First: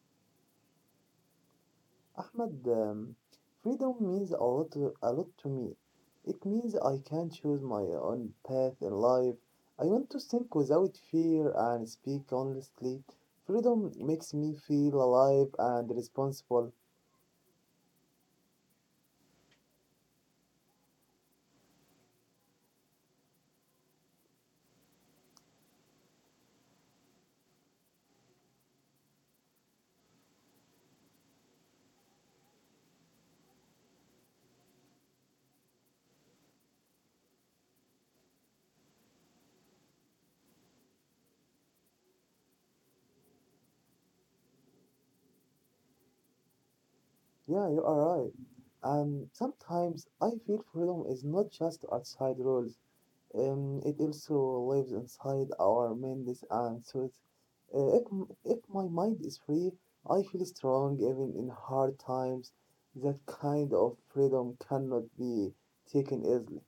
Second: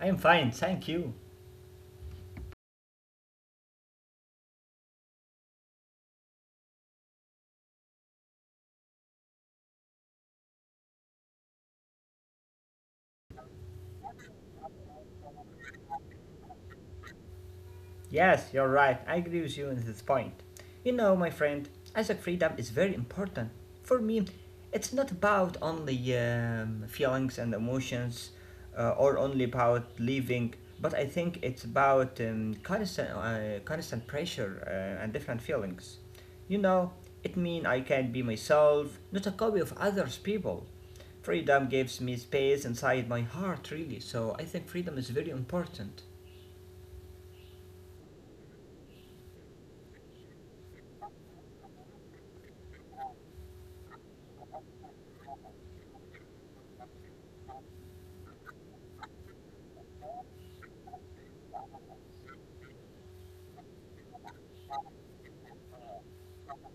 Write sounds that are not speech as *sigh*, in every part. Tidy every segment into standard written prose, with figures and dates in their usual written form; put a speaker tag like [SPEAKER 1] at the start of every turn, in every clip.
[SPEAKER 1] I'm fine, thank you.
[SPEAKER 2] Ahmad, freedom means a lot to me. It means I can choose my own path in life. I want to think without fear and speak honestly. Freedom makes me feel alive and responsible.
[SPEAKER 1] Yes, you're right, I agree with you on this point. You know, my friend, Isaac freedom is very important. For me, it's not about only feelings and emotions or only about living, but I think it's about constant pressure and different feelings. You know, it means I can be myself, not a copy of others' people. Freedom gives me space inside my heart, really, so I think freedom is very important.
[SPEAKER 2] Yeah, you are right. And sometimes I feel freedom is not just outside rules. It also lives inside our minds and thoughts. Uh, if, if my mind is free, I feel strong even in hard times. That kind of freedom cannot be taken easily.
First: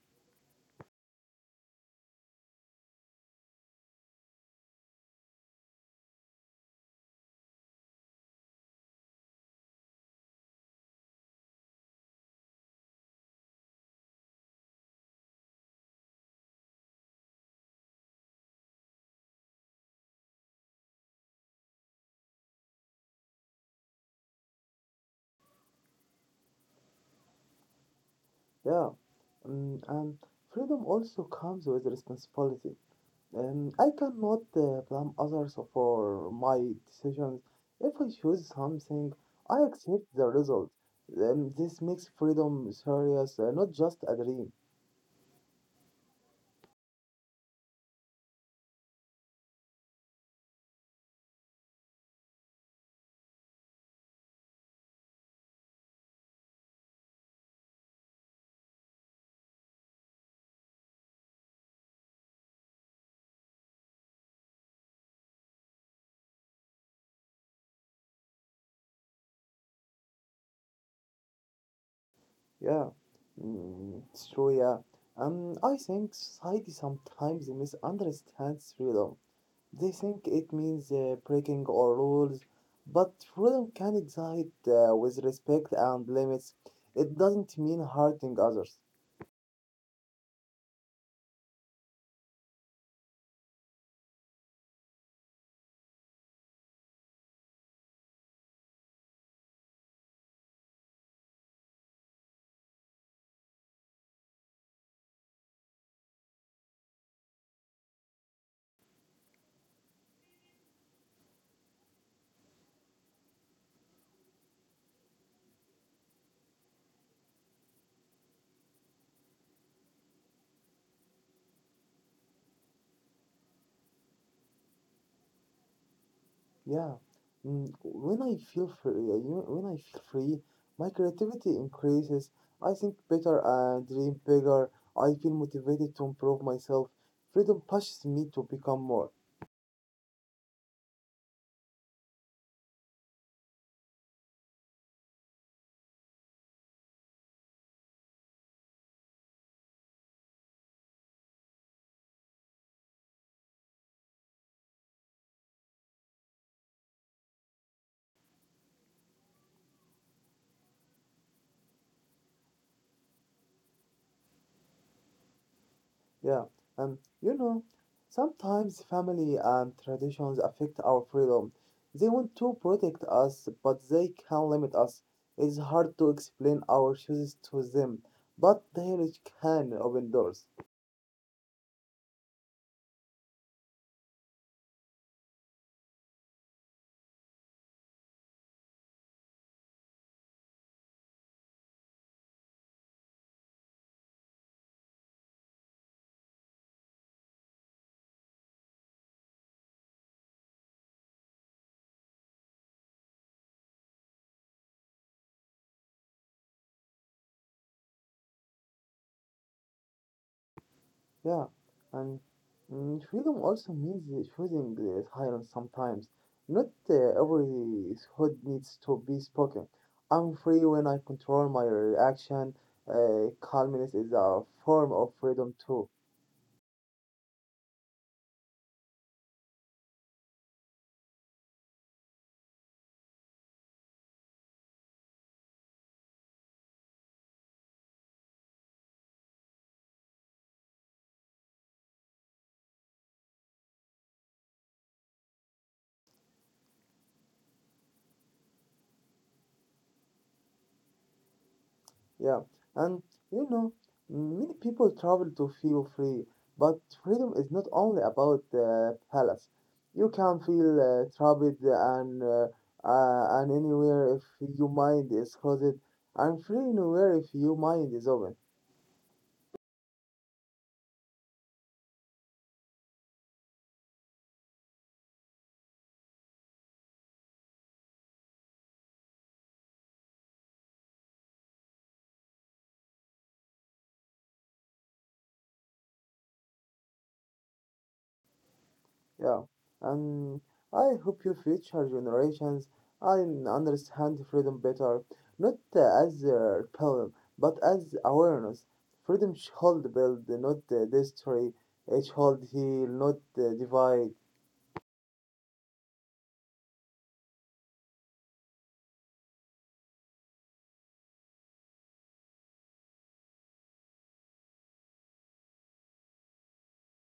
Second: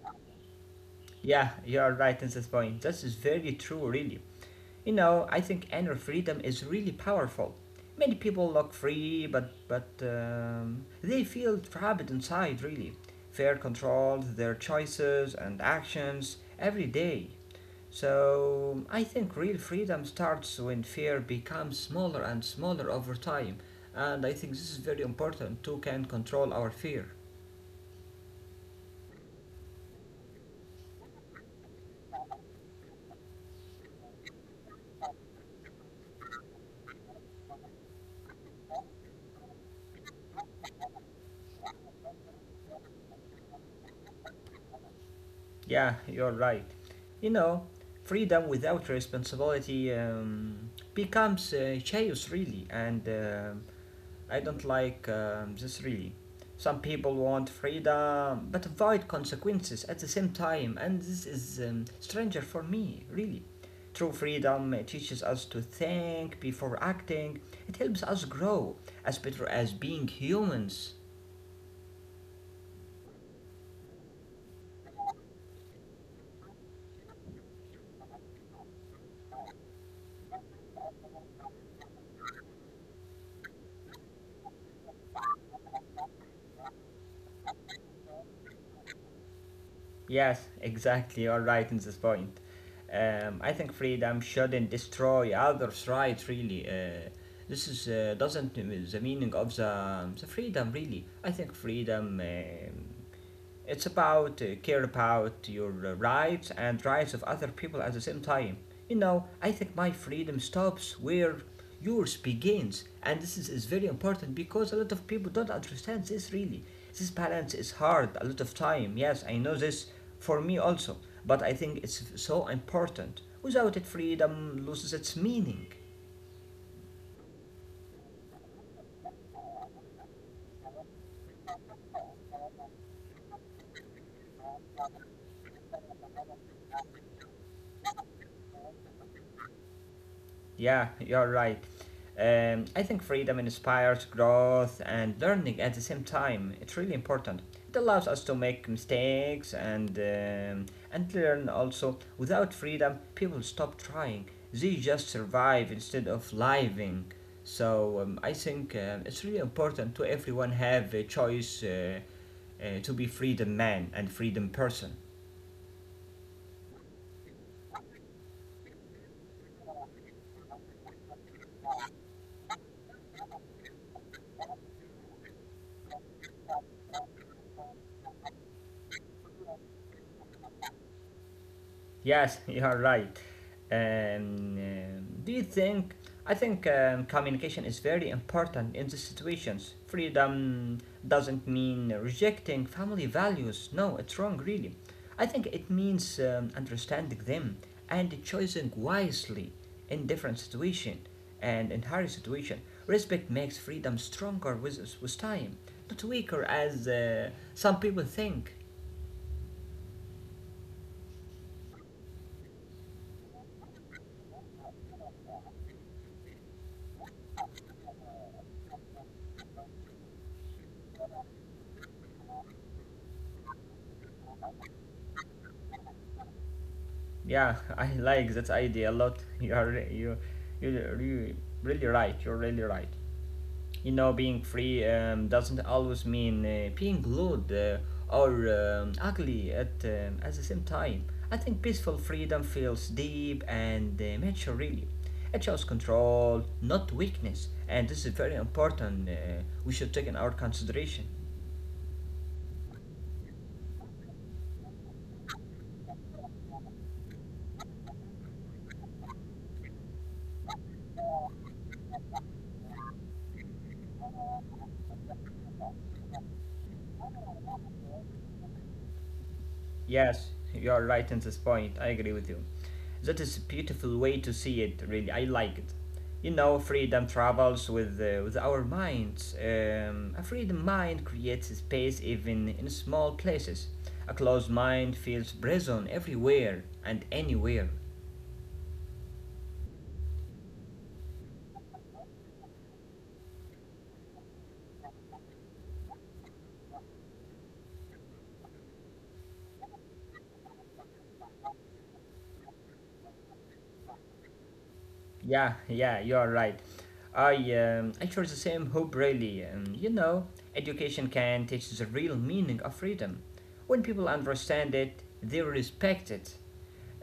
[SPEAKER 1] Yeah, you are right in this point. This is very true, really. You know, I think inner freedom is really powerful. Many people look free, but they feel trapped inside. Really, fear controls their choices and actions every day. So I think real freedom starts when fear becomes smaller and smaller over time, and I think this is very important. Too can control our fear.
[SPEAKER 2] Yeah. And freedom also comes with responsibility. I cannot blame others for my decisions. If I choose something, I accept the result. This makes freedom serious, not just a dream.
[SPEAKER 1] Yeah, you're right. You know, freedom without responsibility becomes chaos, really, and I don't like this, really. Some people want freedom but avoid consequences at the same time, and this is stranger for me, really. True freedom teaches us to think before acting, it helps us grow as better as being humans.
[SPEAKER 2] Yeah, mm, it's true. Yeah, I think society sometimes misunderstands freedom. They think it means breaking all rules, but freedom can exist with respect and limits. It doesn't mean hurting others.
[SPEAKER 1] Yes, exactly. You're right in this point. I think freedom shouldn't destroy others' rights. Really, this is doesn't the meaning of the freedom. Really, I think freedom. It's about care about your rights and rights of other people at the same time. You know, I think my freedom stops where yours begins, and this is very important because a lot of people don't understand this really. This balance is hard a lot of time. Yes, I know this for me also, but I think it's so important. Without it, freedom loses its meaning.
[SPEAKER 2] Yeah, when I feel free, my creativity increases. I think better and dream bigger. I feel motivated to improve myself. Freedom pushes me to become more.
[SPEAKER 1] Yeah, you're right. I think freedom inspires growth and learning at the same time. It's really important. It allows us to make mistakes and and learn also. Without freedom, people stop trying. They just survive instead of living. So I think it's really important to everyone have a choice to be freedom man and freedom person.
[SPEAKER 2] Yeah, and you know, sometimes family and traditions affect our freedom. They want to protect us, but they can limit us. It's hard to explain our choices to them, but the knowledge can open doors.
[SPEAKER 1] Yes, *laughs* you are right. Do you think? I think communication is very important in these situations. Freedom doesn't mean rejecting family values. No, it's wrong, really. I think it means understanding them and choosing wisely in different situation and in hard situation. Respect makes freedom stronger with time, not weaker as some people think.
[SPEAKER 2] Yeah, and mm, freedom also means the choosing the silence sometimes. Not every word needs to be spoken. I'm free when I control my reaction. Calmness is a form of freedom too.
[SPEAKER 1] Yeah, I like that idea a lot. *laughs* You are re- you you're re- really right. You're really right. You know, being free doesn't always mean being rude or ugly at the same time. I think peaceful freedom feels deep and mature, really. It shows control, not weakness, and this is very important. We should take in our consideration.
[SPEAKER 2] Yeah, and you know, many people travel to feel free, but freedom is not only about palace. You can feel trapped and anywhere if your mind is closed, and free anywhere if your mind is open.
[SPEAKER 1] Yes, you are right in this point. I agree with you. That is a beautiful way to see it, really. I like it. You know, freedom travels with our minds. A free mind creates space even in small places. A closed mind feels prison everywhere and anywhere.
[SPEAKER 2] Yeah, and I hope your future generations and understand freedom better, not as a rebellion, but as awareness. Freedom should build, not destroy. It should heal, not divide.
[SPEAKER 1] Yeah, yeah, you are right. I share the same hope, really. You know, education can teach the real meaning of freedom. When people understand it, they respect it.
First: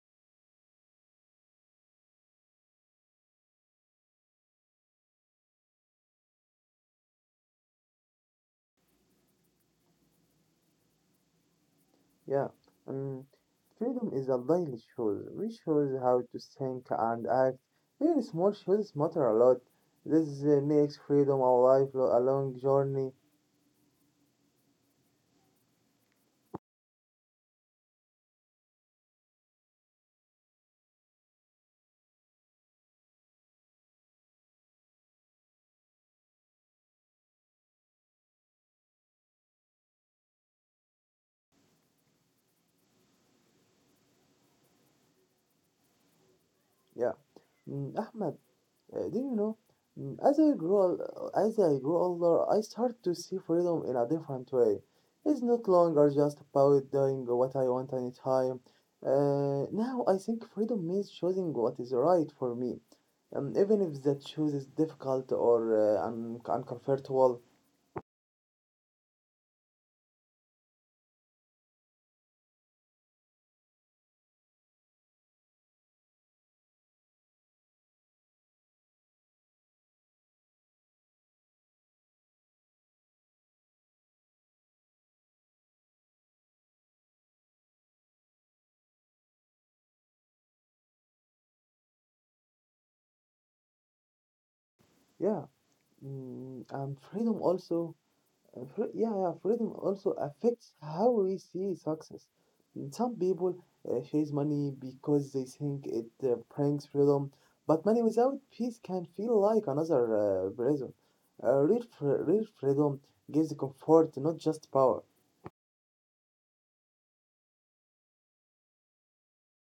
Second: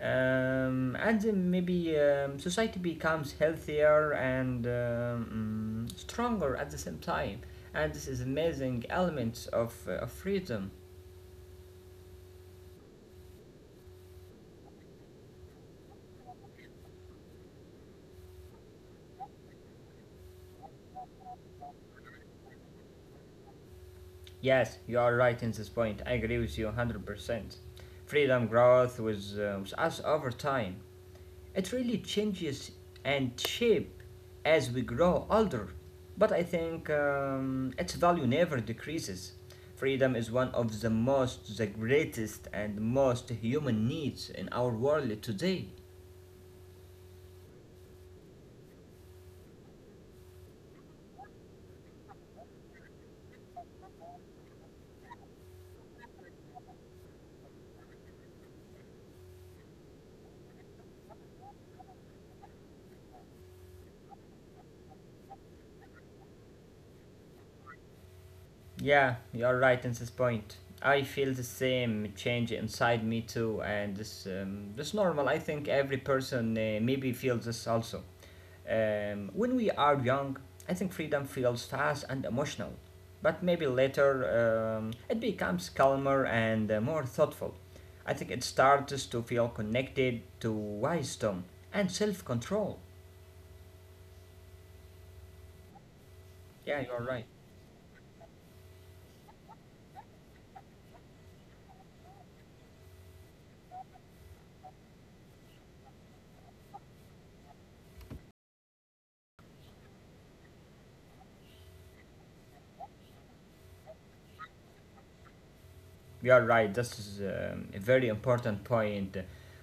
[SPEAKER 1] And then maybe society becomes healthier and stronger at the same time, and this is amazing elements of freedom.
[SPEAKER 2] Yeah, um, freedom is a daily choice. We choose how to think and act. Even small choices matter a lot. This makes freedom a life, a long journey.
[SPEAKER 1] Yes, you are right in this point, I agree with you 100%. Freedom growth with us over time. It really changes and shape as we grow older. But I think its value never decreases. Freedom is one of the most, the greatest, and most human needs in our world today.
[SPEAKER 2] Yeah, mm, Ahmed. Do you know? As I grow older, I start to see freedom in a different way. It's not longer just about doing what I want anytime. Now I think freedom means choosing what is right for me, even if that choice is difficult or uncomfortable.
[SPEAKER 1] Yeah, you're right in this point. I feel the same change inside me too, and this normal. I think every person maybe feels this also. When we are young, I think freedom feels fast and emotional, but maybe later it becomes calmer and more thoughtful. I think it starts to feel connected to wisdom and self control.
[SPEAKER 2] Yeah, mm,
[SPEAKER 1] Yeah, you
[SPEAKER 2] and
[SPEAKER 1] are right.
[SPEAKER 2] freedom also freedom also affects how we see success. Some people chase money because they think it brings freedom, but money without peace can feel like another prison. Real freedom gives comfort, not just power.
[SPEAKER 1] You're right. This is a very important point.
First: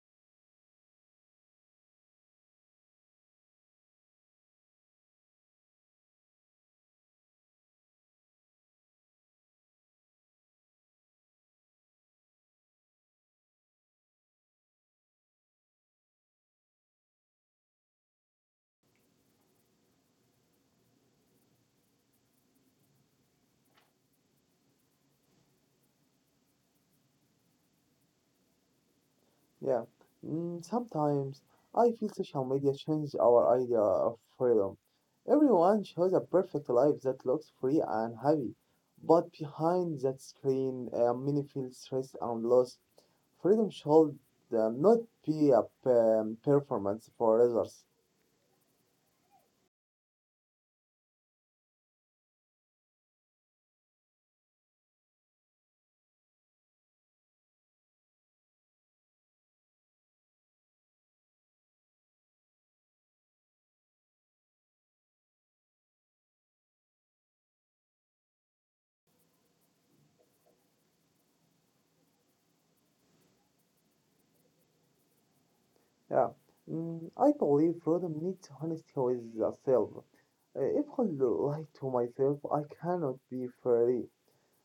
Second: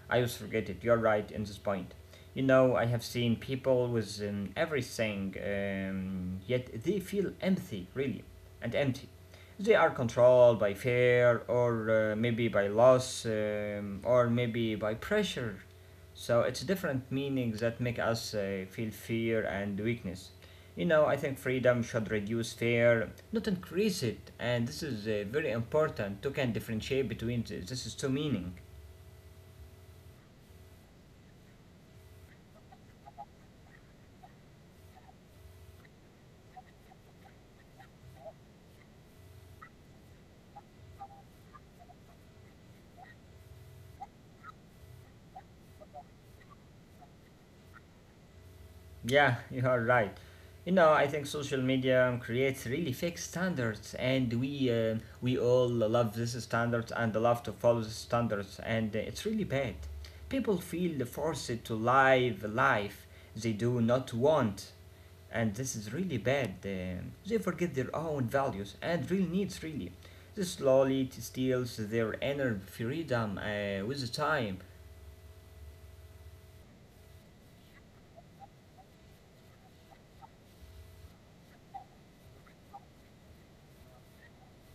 [SPEAKER 1] I always forget it. You're right in this point. You know, I have seen people with everything, yet they feel empty, really, and empty. They are controlled by fear, or maybe by loss, or maybe by pressure. So it's different meanings that make us feel fear and weakness. You know, I think freedom should reduce fear, not increase it. And this is very important. You can differentiate between this is two meaning.
[SPEAKER 2] Yeah, mm, sometimes I feel social media changed our idea of freedom. Everyone shows a perfect life that looks free and happy, but behind that screen, many feel stressed and lost. Freedom should not be a performance for others.
[SPEAKER 1] Yeah, *laughs* you are right. You know, I think social media creates really fake standards, and we all love these standards and love to follow these standards, and it's really bad. People feel forced to live a life they do not want, and this is really bad. They forget their own values and real needs, really. This slowly steals their inner freedom with the time.
[SPEAKER 2] Yeah. Mm, I believe freedom needs honesty with the self. If I lie to myself, I cannot be free.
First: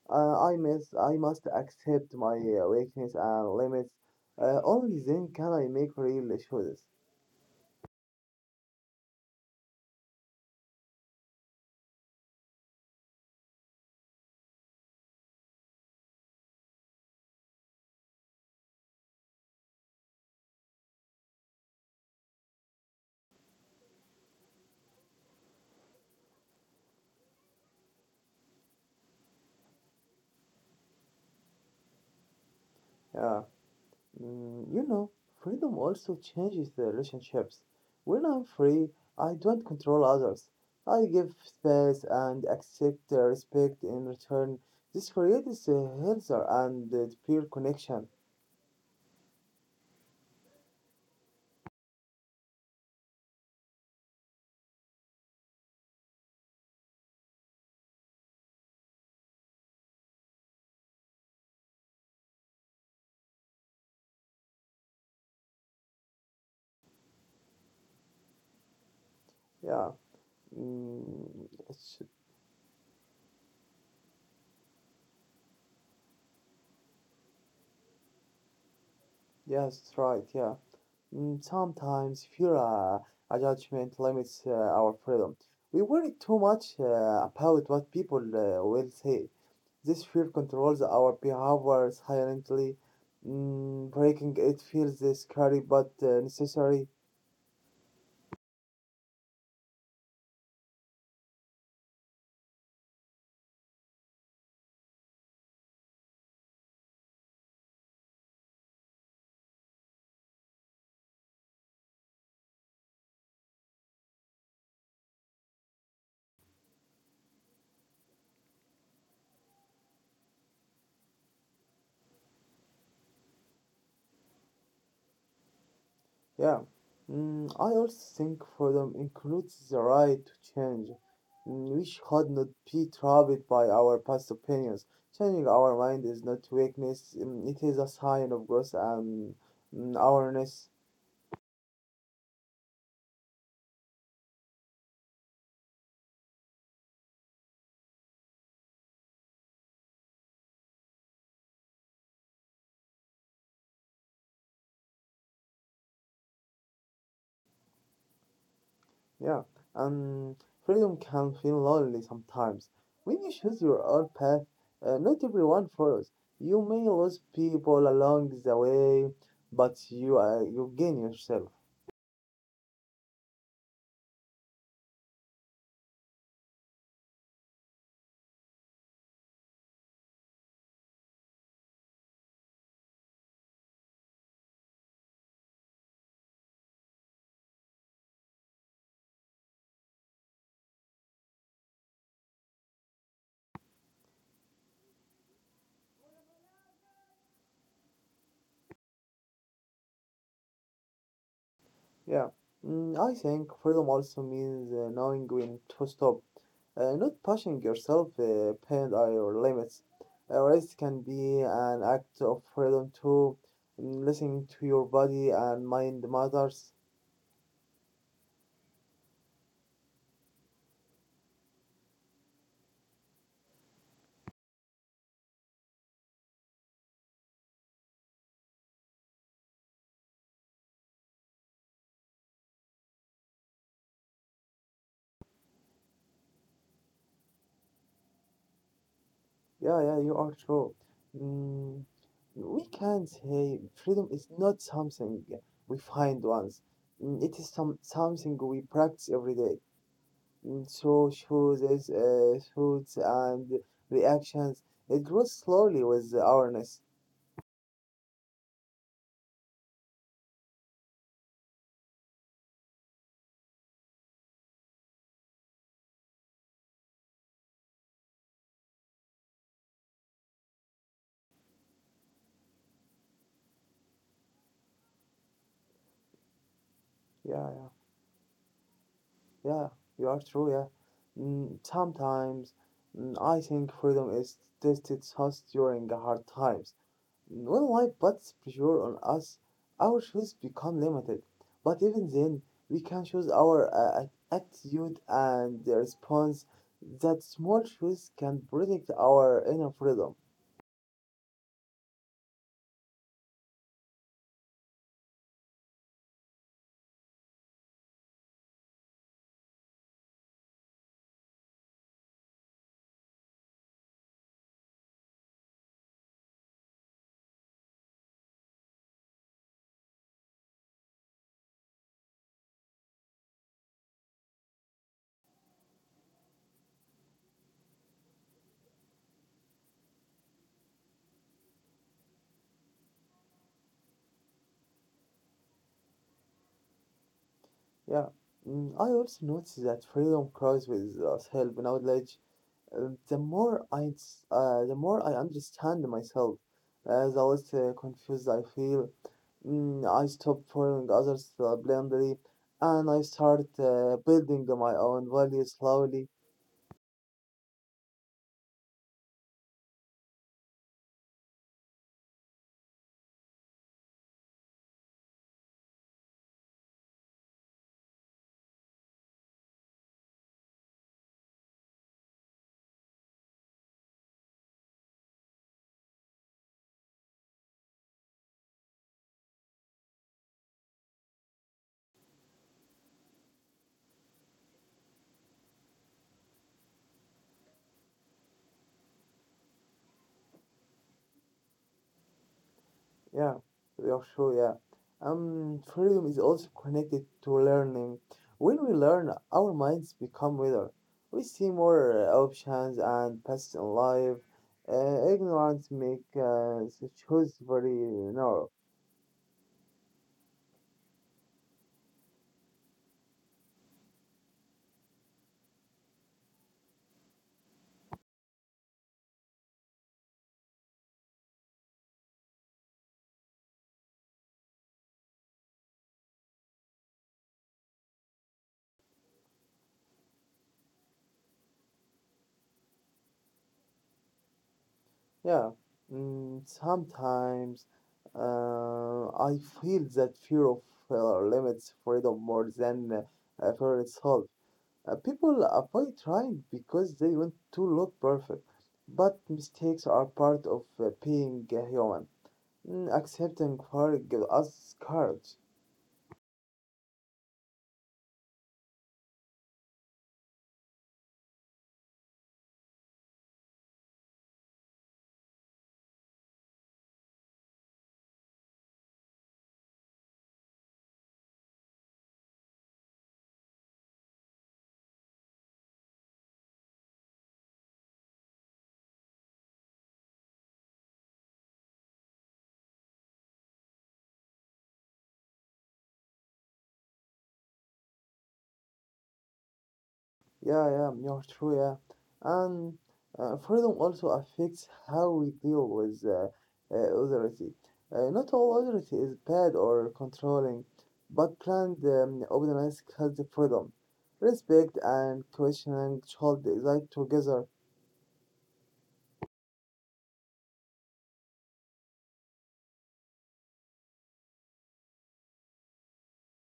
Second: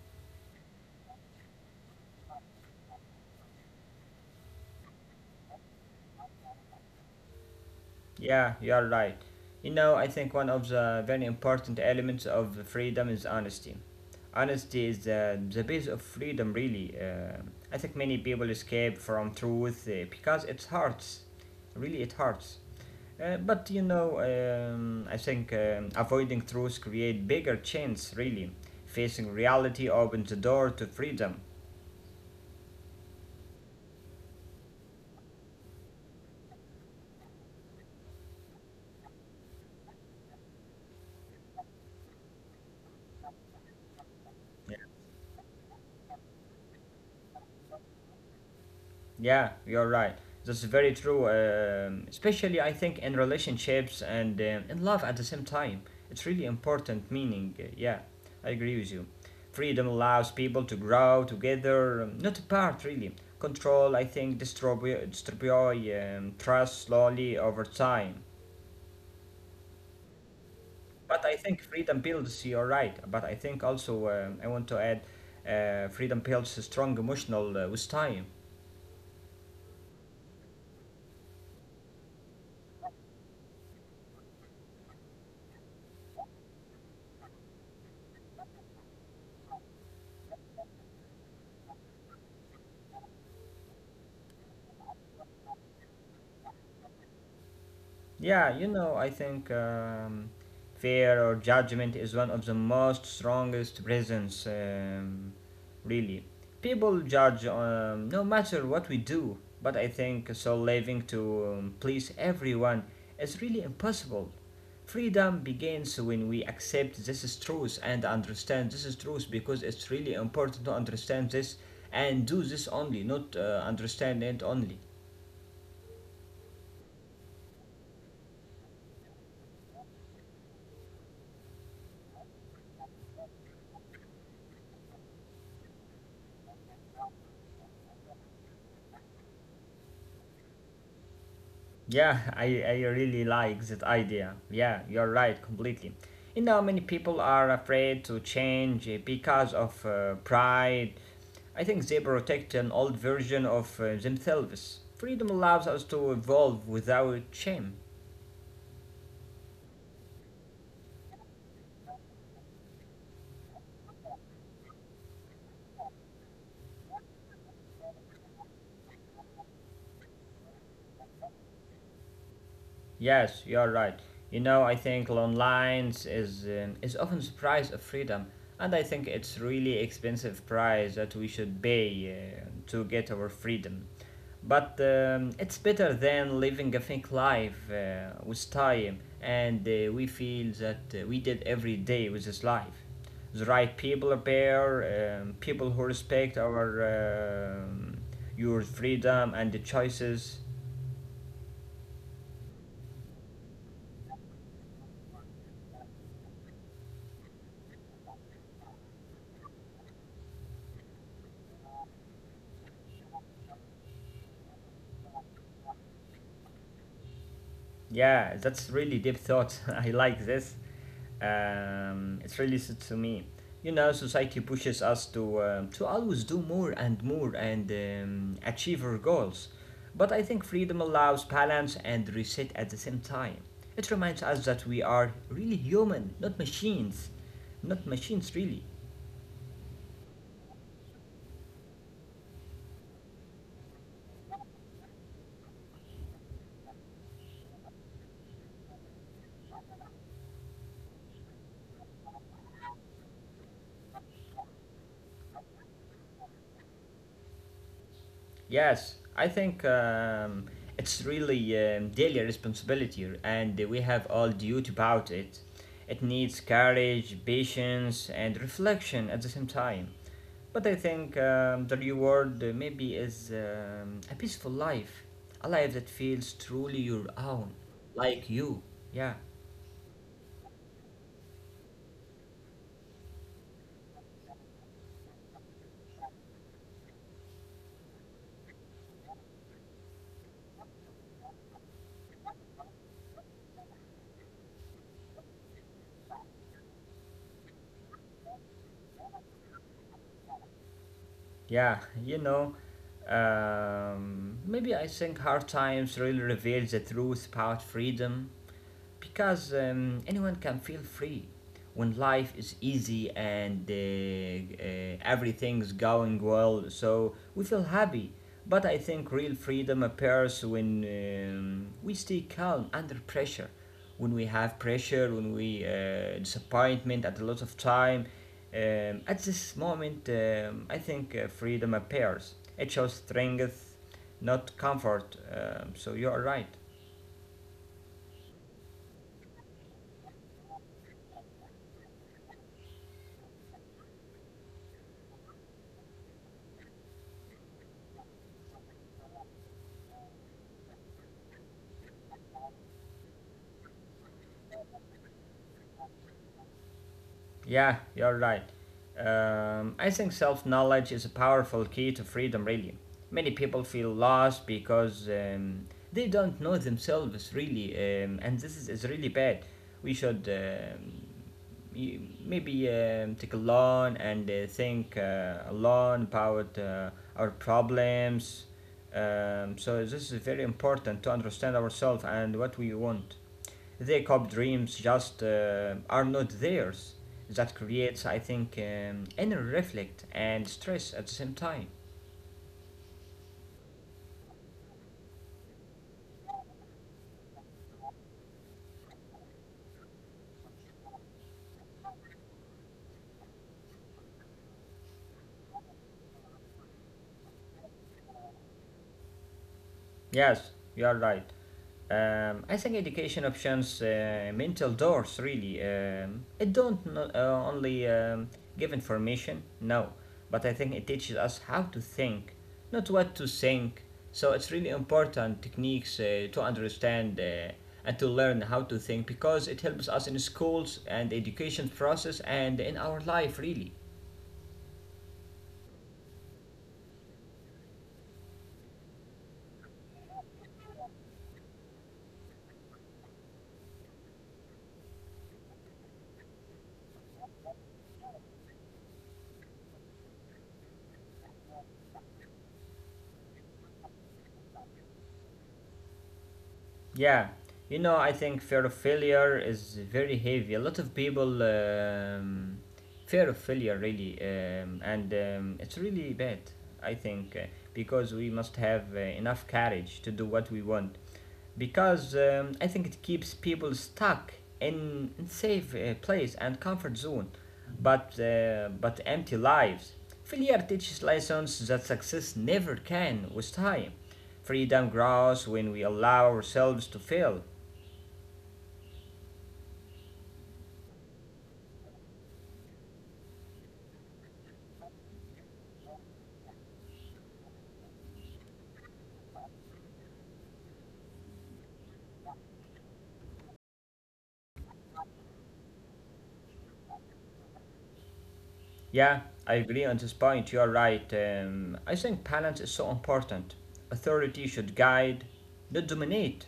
[SPEAKER 2] I must accept my weakness and limits. Only then can I make real choices.
[SPEAKER 1] Yeah, you're right. You know, I think one of the very important elements of freedom is honesty. Honesty is the base of freedom, really. I think many people escape from truth because it hurts. Really, it hurts. But you know, I think Avoiding truth create bigger chains. Really, facing reality opens the door to freedom.
[SPEAKER 2] Yeah. Mm, you know, freedom also changes the relationships. When I'm free, I don't control others. I give space and accept respect in return. This creates a healthier and pure connection.
[SPEAKER 1] Yeah, you're right. That's very true, especially I think in relationships and in love at the same time. It's really important meaning. Yeah, I agree with you. Freedom allows people to grow together, not apart really. Control, I think, distribute trust slowly over time.
[SPEAKER 2] Yeah,
[SPEAKER 1] But
[SPEAKER 2] mm,
[SPEAKER 1] I think
[SPEAKER 2] it's,
[SPEAKER 1] freedom builds, you're right. But I think also I want to add freedom builds a strong emotional with time.
[SPEAKER 2] yes, it's right. Yeah, mm, sometimes fear a judgment limits our freedom. We worry too much about what people will say. This fear controls our behavior silently. Mm, breaking it feels scary but necessary.
[SPEAKER 1] Yeah, you know, I think fear or judgment is one of the most strongest prisons, really. People judge no matter what we do, but I think so living to please everyone is really impossible. Freedom begins when we accept this is truth and understand this is truth because it's really important to understand this and do this only, not understand it only.
[SPEAKER 2] Yeah. Mm, I also think freedom includes the right to change. Mm, we should not be trapped by our past opinions. Changing our mind is not weakness, mm, it is a sign of growth and mm, awareness.
[SPEAKER 1] Yeah, I really like that idea. Yeah, you're right, completely. You know, many people are afraid to change because of pride. I think they protect an old version of themselves. Freedom allows us to evolve without shame.
[SPEAKER 2] Yeah, and freedom can feel lonely sometimes. When you choose your own path, not everyone follows. You may lose people along the way, but you gain yourself.
[SPEAKER 1] Yes, you're right. You know, I think online is often the price of freedom, and I think it's really expensive price that we should pay to get our freedom. But it's better than living a fake life with time, and we feel that we did every day with this life. The right people appear, people who respect our your freedom and the choices.
[SPEAKER 2] Yeah, mm, I think freedom also means knowing when to stop, not pushing yourself beyond your limits. Rest can be an act of freedom too. Mm, listening to your body and mind matters.
[SPEAKER 1] Yeah, that's really deep thought. *laughs* I like this. It's really suits to me. You know, society pushes us to always do more and more and achieve our goals. But I think freedom allows balance and reset at the same time. It reminds us that we are really human, not machines, not machines really.
[SPEAKER 2] Yeah, yeah, you are true. Mm, we can say freedom is not something we find once. It is something we practice every day mm, through choices, thoughts, and reactions. It grows slowly with awareness.
[SPEAKER 1] Yes, I think it's really daily responsibility, and we have all duty about it. It needs courage, patience, and reflection at the same time. But I think the reward maybe is a peaceful life, a life that feels truly your
[SPEAKER 2] Yeah,
[SPEAKER 1] own,
[SPEAKER 2] yeah,
[SPEAKER 1] like you. Yeah,
[SPEAKER 2] yeah. You are true. Yeah. Mm, sometimes I think freedom is tested just during hard times. When life puts pressure on us, our choices become limited. But even then, we can choose our attitude and the response. That small choice can protect our inner freedom.
[SPEAKER 1] yeah, you know. Maybe I think hard times really reveals the truth about freedom because anyone can feel free when life is easy and everything's going well so we feel happy, but I think real freedom appears when we stay calm under pressure, when we have pressure, when we disappointment at a lot of time. At this moment I think freedom appears, it shows strength not comfort. So you are right.
[SPEAKER 2] Yeah. Mm, I also notice that freedom grows with self knowledge. Uh, the more I, the more I understand myself, the less confused I feel. Mm, I stopped following others blindly and I started building my own value slowly.
[SPEAKER 1] Yeah, you're right. I think self knowledge is a powerful key to freedom, really. Many people feel lost because they don't know themselves, really, and this is really bad. We should y- maybe take a loan and think alone about our problems. So, this is very important to understand ourselves and what we want. They cop dreams just are not theirs. That creates, I think, inner reflect and stress at the same time.
[SPEAKER 2] Yeah, you're sure, yeah. Freedom is also connected to learning. When we learn, our minds become wider. We see more options and paths in life. Ignorance makes the choice very narrow.
[SPEAKER 1] Yes, you are right. I think education options, mental doors really. It don't only give information, no, but I think it teaches us how to think, not what to think. So it's really important techniques to understand and to learn how to think because it helps us in schools and education process and in our life really.
[SPEAKER 2] Yeah, mm, sometimes I feel that fear of limits freedom more than fear itself. People avoid trying because they want to look perfect, but mistakes are part of being a human. Mm, accepting fire gives us courage.
[SPEAKER 1] Yeah, I think fear of failure is very heavy. A lot of people fear of failure really, and it's really bad. I think because we must have enough courage to do what we want because I think it keeps people stuck in safe place and comfort zone, but empty lives. Failure teaches lessons that success never can with time. Freedom grows when we allow ourselves to fail.
[SPEAKER 2] Yeah, yeah, you're true, yeah. And freedom also affects how we deal with authority. Not all authority is bad or controlling, but planned obedience has the freedom. Respect and questioning should reside together.
[SPEAKER 1] Yeah, I agree on this point. You are right. I think balance is so important. Authority should guide, not dominate.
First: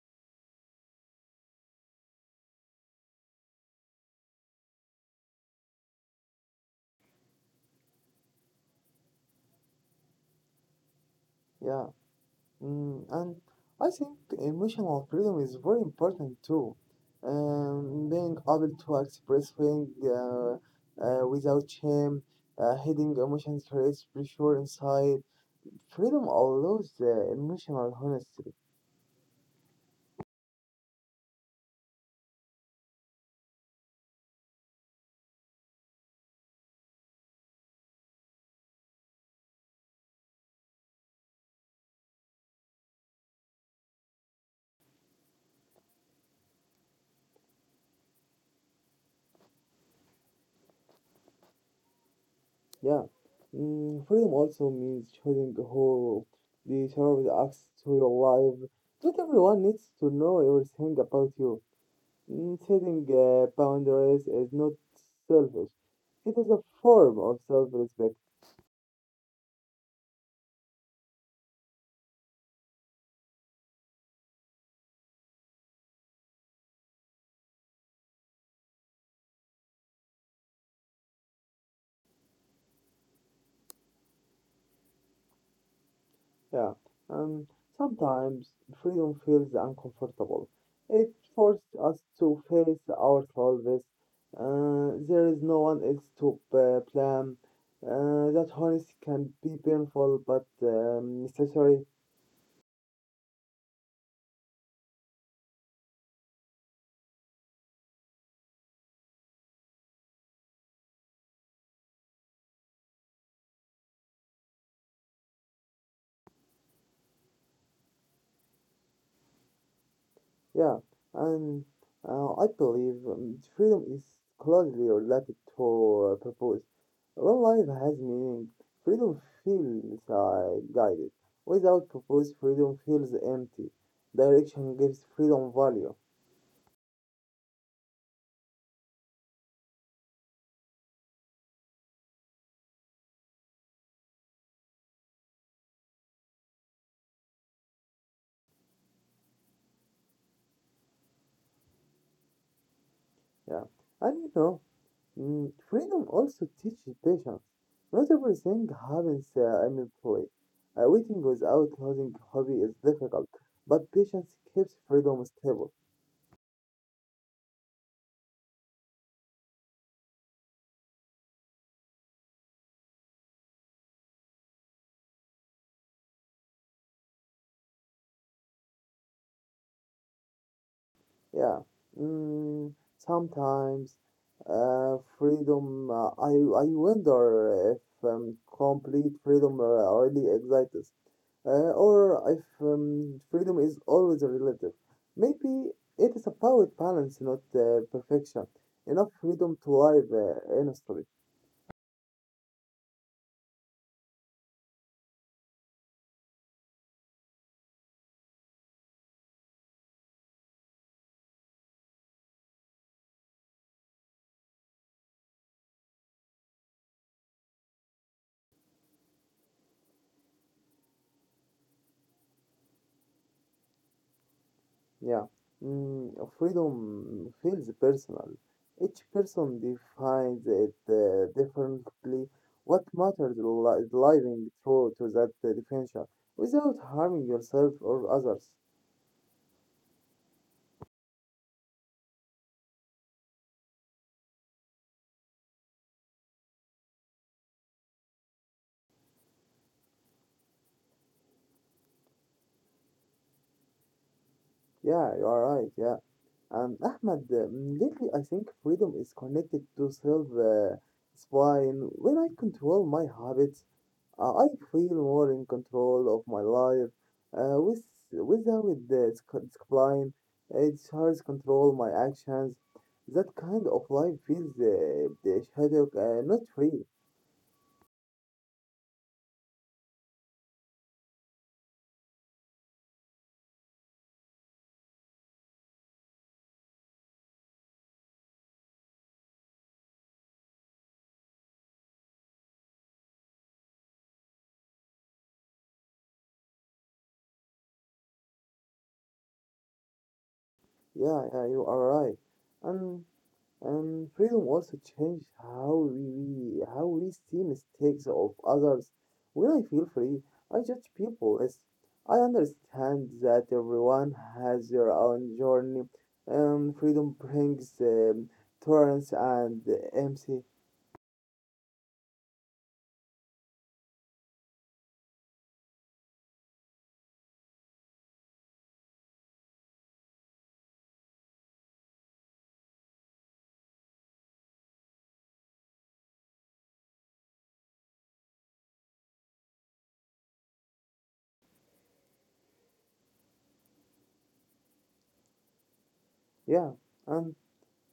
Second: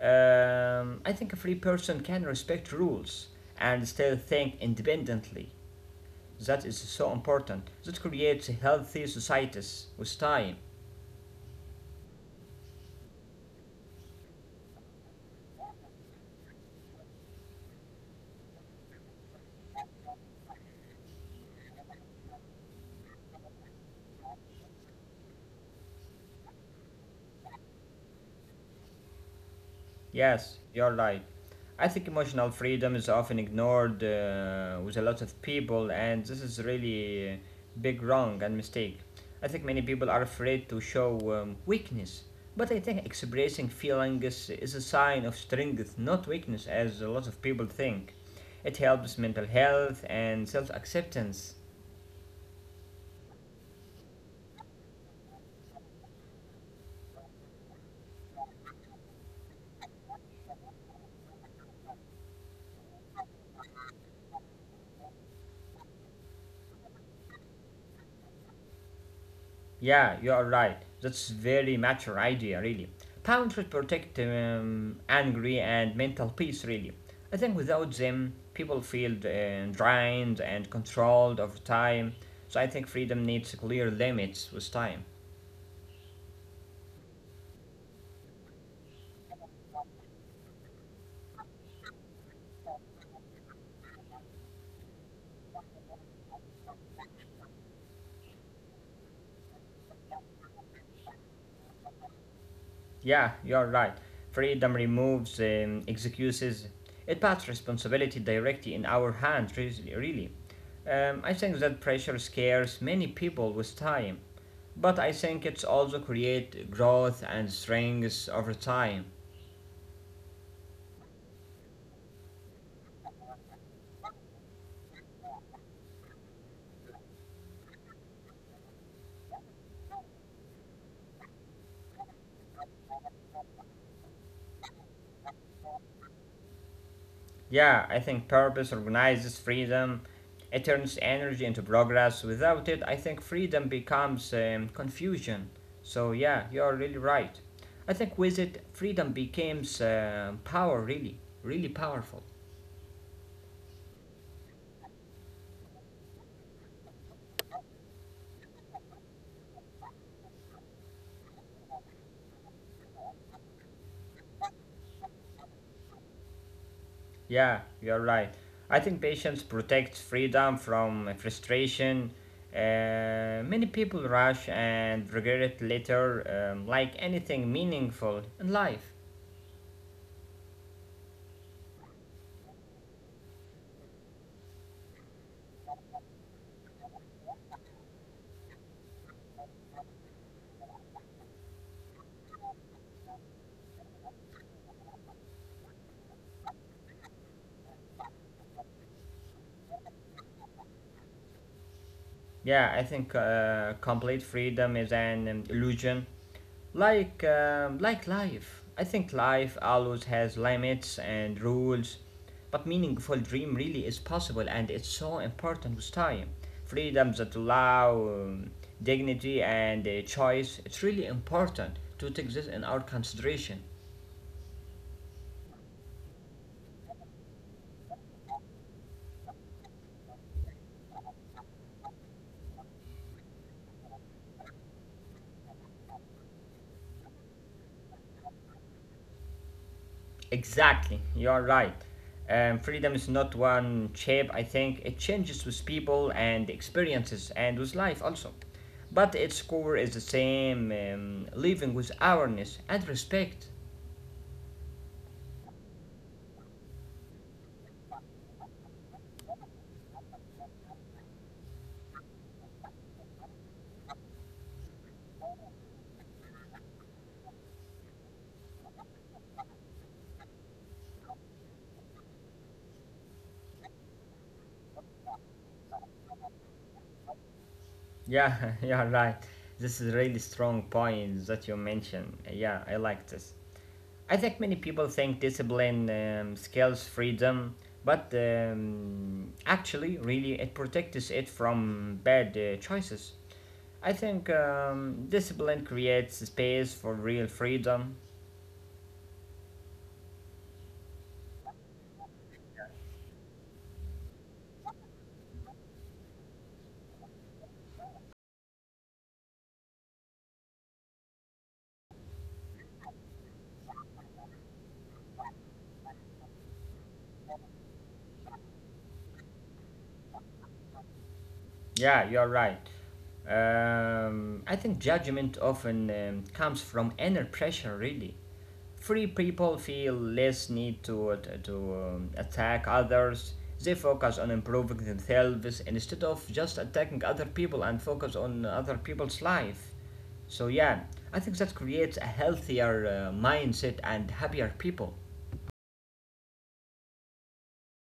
[SPEAKER 1] I think a free person can respect rules and still think independently. That is so important. That creates healthy societies with time.
[SPEAKER 2] Yeah. Mm, and I think emotional freedom is very important too. Being able to express feeling without shame, hiding emotions creates pressure inside. Freedom allows emotional honesty.
[SPEAKER 1] Yes, you're right. I think emotional freedom is often ignored with a lot of people, and this is really a big wrong and mistake. I think many people are afraid to show weakness, but I think expressing feelings is a sign of strength, not weakness, as a lot of people think. It helps mental health and self acceptance.
[SPEAKER 2] Yeah. Mm, freedom also means choosing who deserves access to your life. Not everyone needs to know everything about you. Mm, setting boundaries is not selfish. It is a form of self-respect.
[SPEAKER 1] Yeah, you are right. That's very mature idea, really. Pounds should protect angry and mental peace, really. I think without them, people feel drained and controlled over time. So I think freedom needs clear limits with time.
[SPEAKER 2] Yeah. Um, sometimes freedom feels uncomfortable. It forces us to face ourselves. There is no one else to blame. That honesty can be painful but necessary.
[SPEAKER 1] Yeah, you are right. Freedom removes excuses. It puts responsibility directly in our hands, re- really. I think that pressure scares many people with time. But I think it's also create growth and strengths over time.
[SPEAKER 2] Yeah, and I believe freedom is closely related to purpose. When life has meaning, freedom feels guided. Without purpose, freedom feels empty. Direction gives freedom value.
[SPEAKER 1] Yeah, I think purpose organizes freedom. It turns energy into progress. Without it, I think freedom becomes confusion. So yeah, you're really right. I think with it, freedom becomes power. Really, really powerful.
[SPEAKER 2] Yeah, and you know, mm, freedom also teaches patience. Not everything happens immediately. Waiting without losing hobby is difficult, but patience keeps freedom stable.
[SPEAKER 1] Yeah, you're right. I think patience protects freedom from frustration. Many people rush and regret later, like anything meaningful in life.
[SPEAKER 2] Yeah. Mm, sometimes freedom. I wonder if complete freedom already exists, or if freedom is always a relative. Maybe it is about balance, not perfection. Enough freedom to live honestly.
[SPEAKER 1] Yeah, I think complete freedom is an illusion. Like life. I think life always has limits and rules, but meaningful dream really is possible and it's so important with time. Freedoms that allow dignity and choice, it's really important to take this in our consideration.
[SPEAKER 2] Yeah, mm, freedom feels personal. Each person defines it differently. What matters is living true to that definition without harming yourself or others.
[SPEAKER 1] Exactly, you're right. Freedom is not one shape, I think. It changes with people and experiences and with life also. But its core is the same living with awareness and respect.
[SPEAKER 2] Yeah, you are right. Yeah. And Ahmed, lately I think freedom is connected to self spine. When I control my habits, uh, I feel more in control of my life. Uh, with without discipline, it's hard to control my actions. That kind of life feels the shadow, not free.
[SPEAKER 1] Yeah, *laughs* you're right. This is really strong point that you mentioned. Yeah, I like this. I think many people think discipline scales freedom, but actually, really, it protects it from bad choices. I think discipline creates space for real freedom.
[SPEAKER 2] Yeah, yeah, you are right. And um, freedom also changed how we see mistakes of others. When I feel free, I judge people as I understand that everyone has their own journey. Freedom brings tolerance and empathy.
[SPEAKER 1] Yeah, you're right. I think judgment often comes from inner pressure, really. Free people feel less need to attack others. They focus on improving themselves instead of just attacking other people and focus on other people's life. So, yeah, I think that creates a healthier mindset and happier people.
[SPEAKER 2] Yeah, and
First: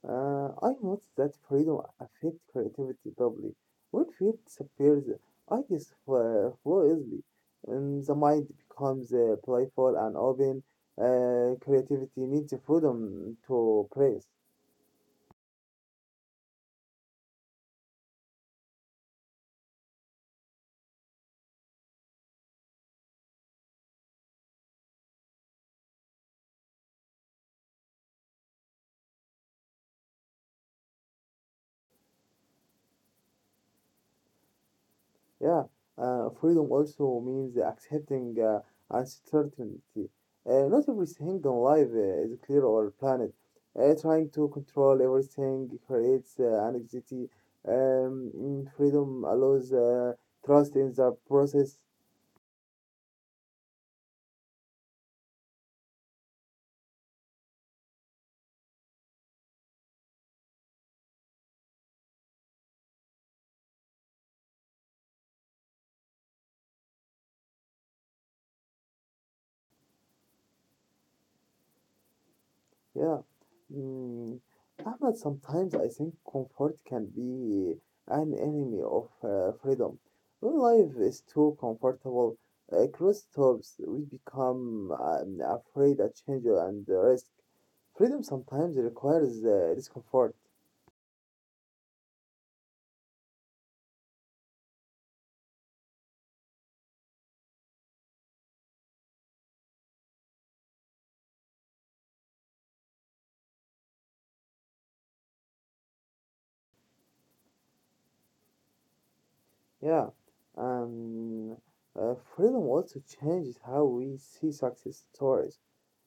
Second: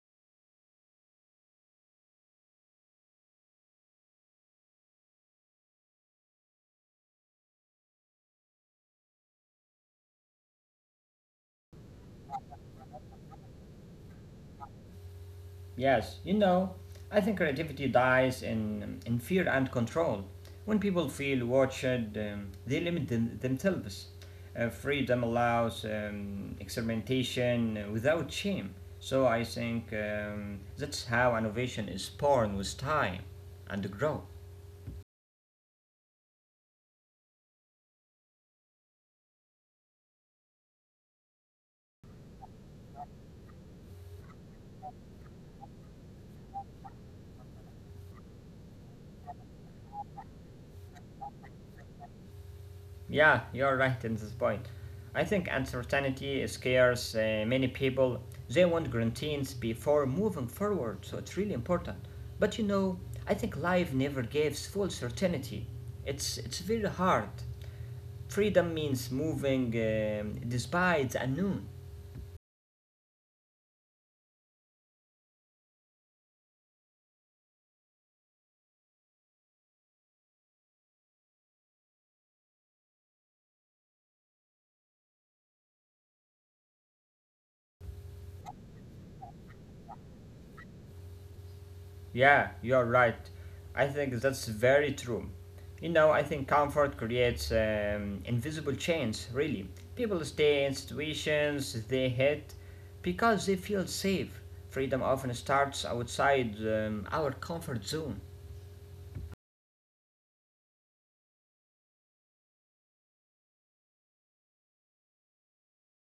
[SPEAKER 2] I noticed that freedom affects creativity doubly. When fear disappears, ideas flow easily, and the mind becomes playful and open. Creativity needs freedom to praise.
[SPEAKER 1] Yes, I think creativity dies in fear and control. When people feel watched, they limit themselves. Freedom allows experimentation without shame. So I think that's how innovation is born with time and growth.
[SPEAKER 2] Yeah, freedom also means accepting uncertainty. Not everything in life is clear or planned. Trying to control everything creates anxiety. Freedom allows trust in the process.
[SPEAKER 1] Yeah, you're right in this point. I think uncertainty scares many people. They want guarantees before moving forward, so it's really important. But I think life never gives full certainty. It's very hard. Freedom means moving despite the unknown.
[SPEAKER 2] Yeah. Mm. Ahmed, sometimes I think comfort can be an enemy of freedom. When life is too comfortable, cross stops, we become afraid of change and the risk. Freedom sometimes requires discomfort.
[SPEAKER 1] Yeah, you're right. I think that's very true. I think comfort creates invisible chains, really. People stay in situations they hate because they feel safe. Freedom often starts outside our comfort zone.
[SPEAKER 2] Yeah. Um, Freedom also changes how we see success stories.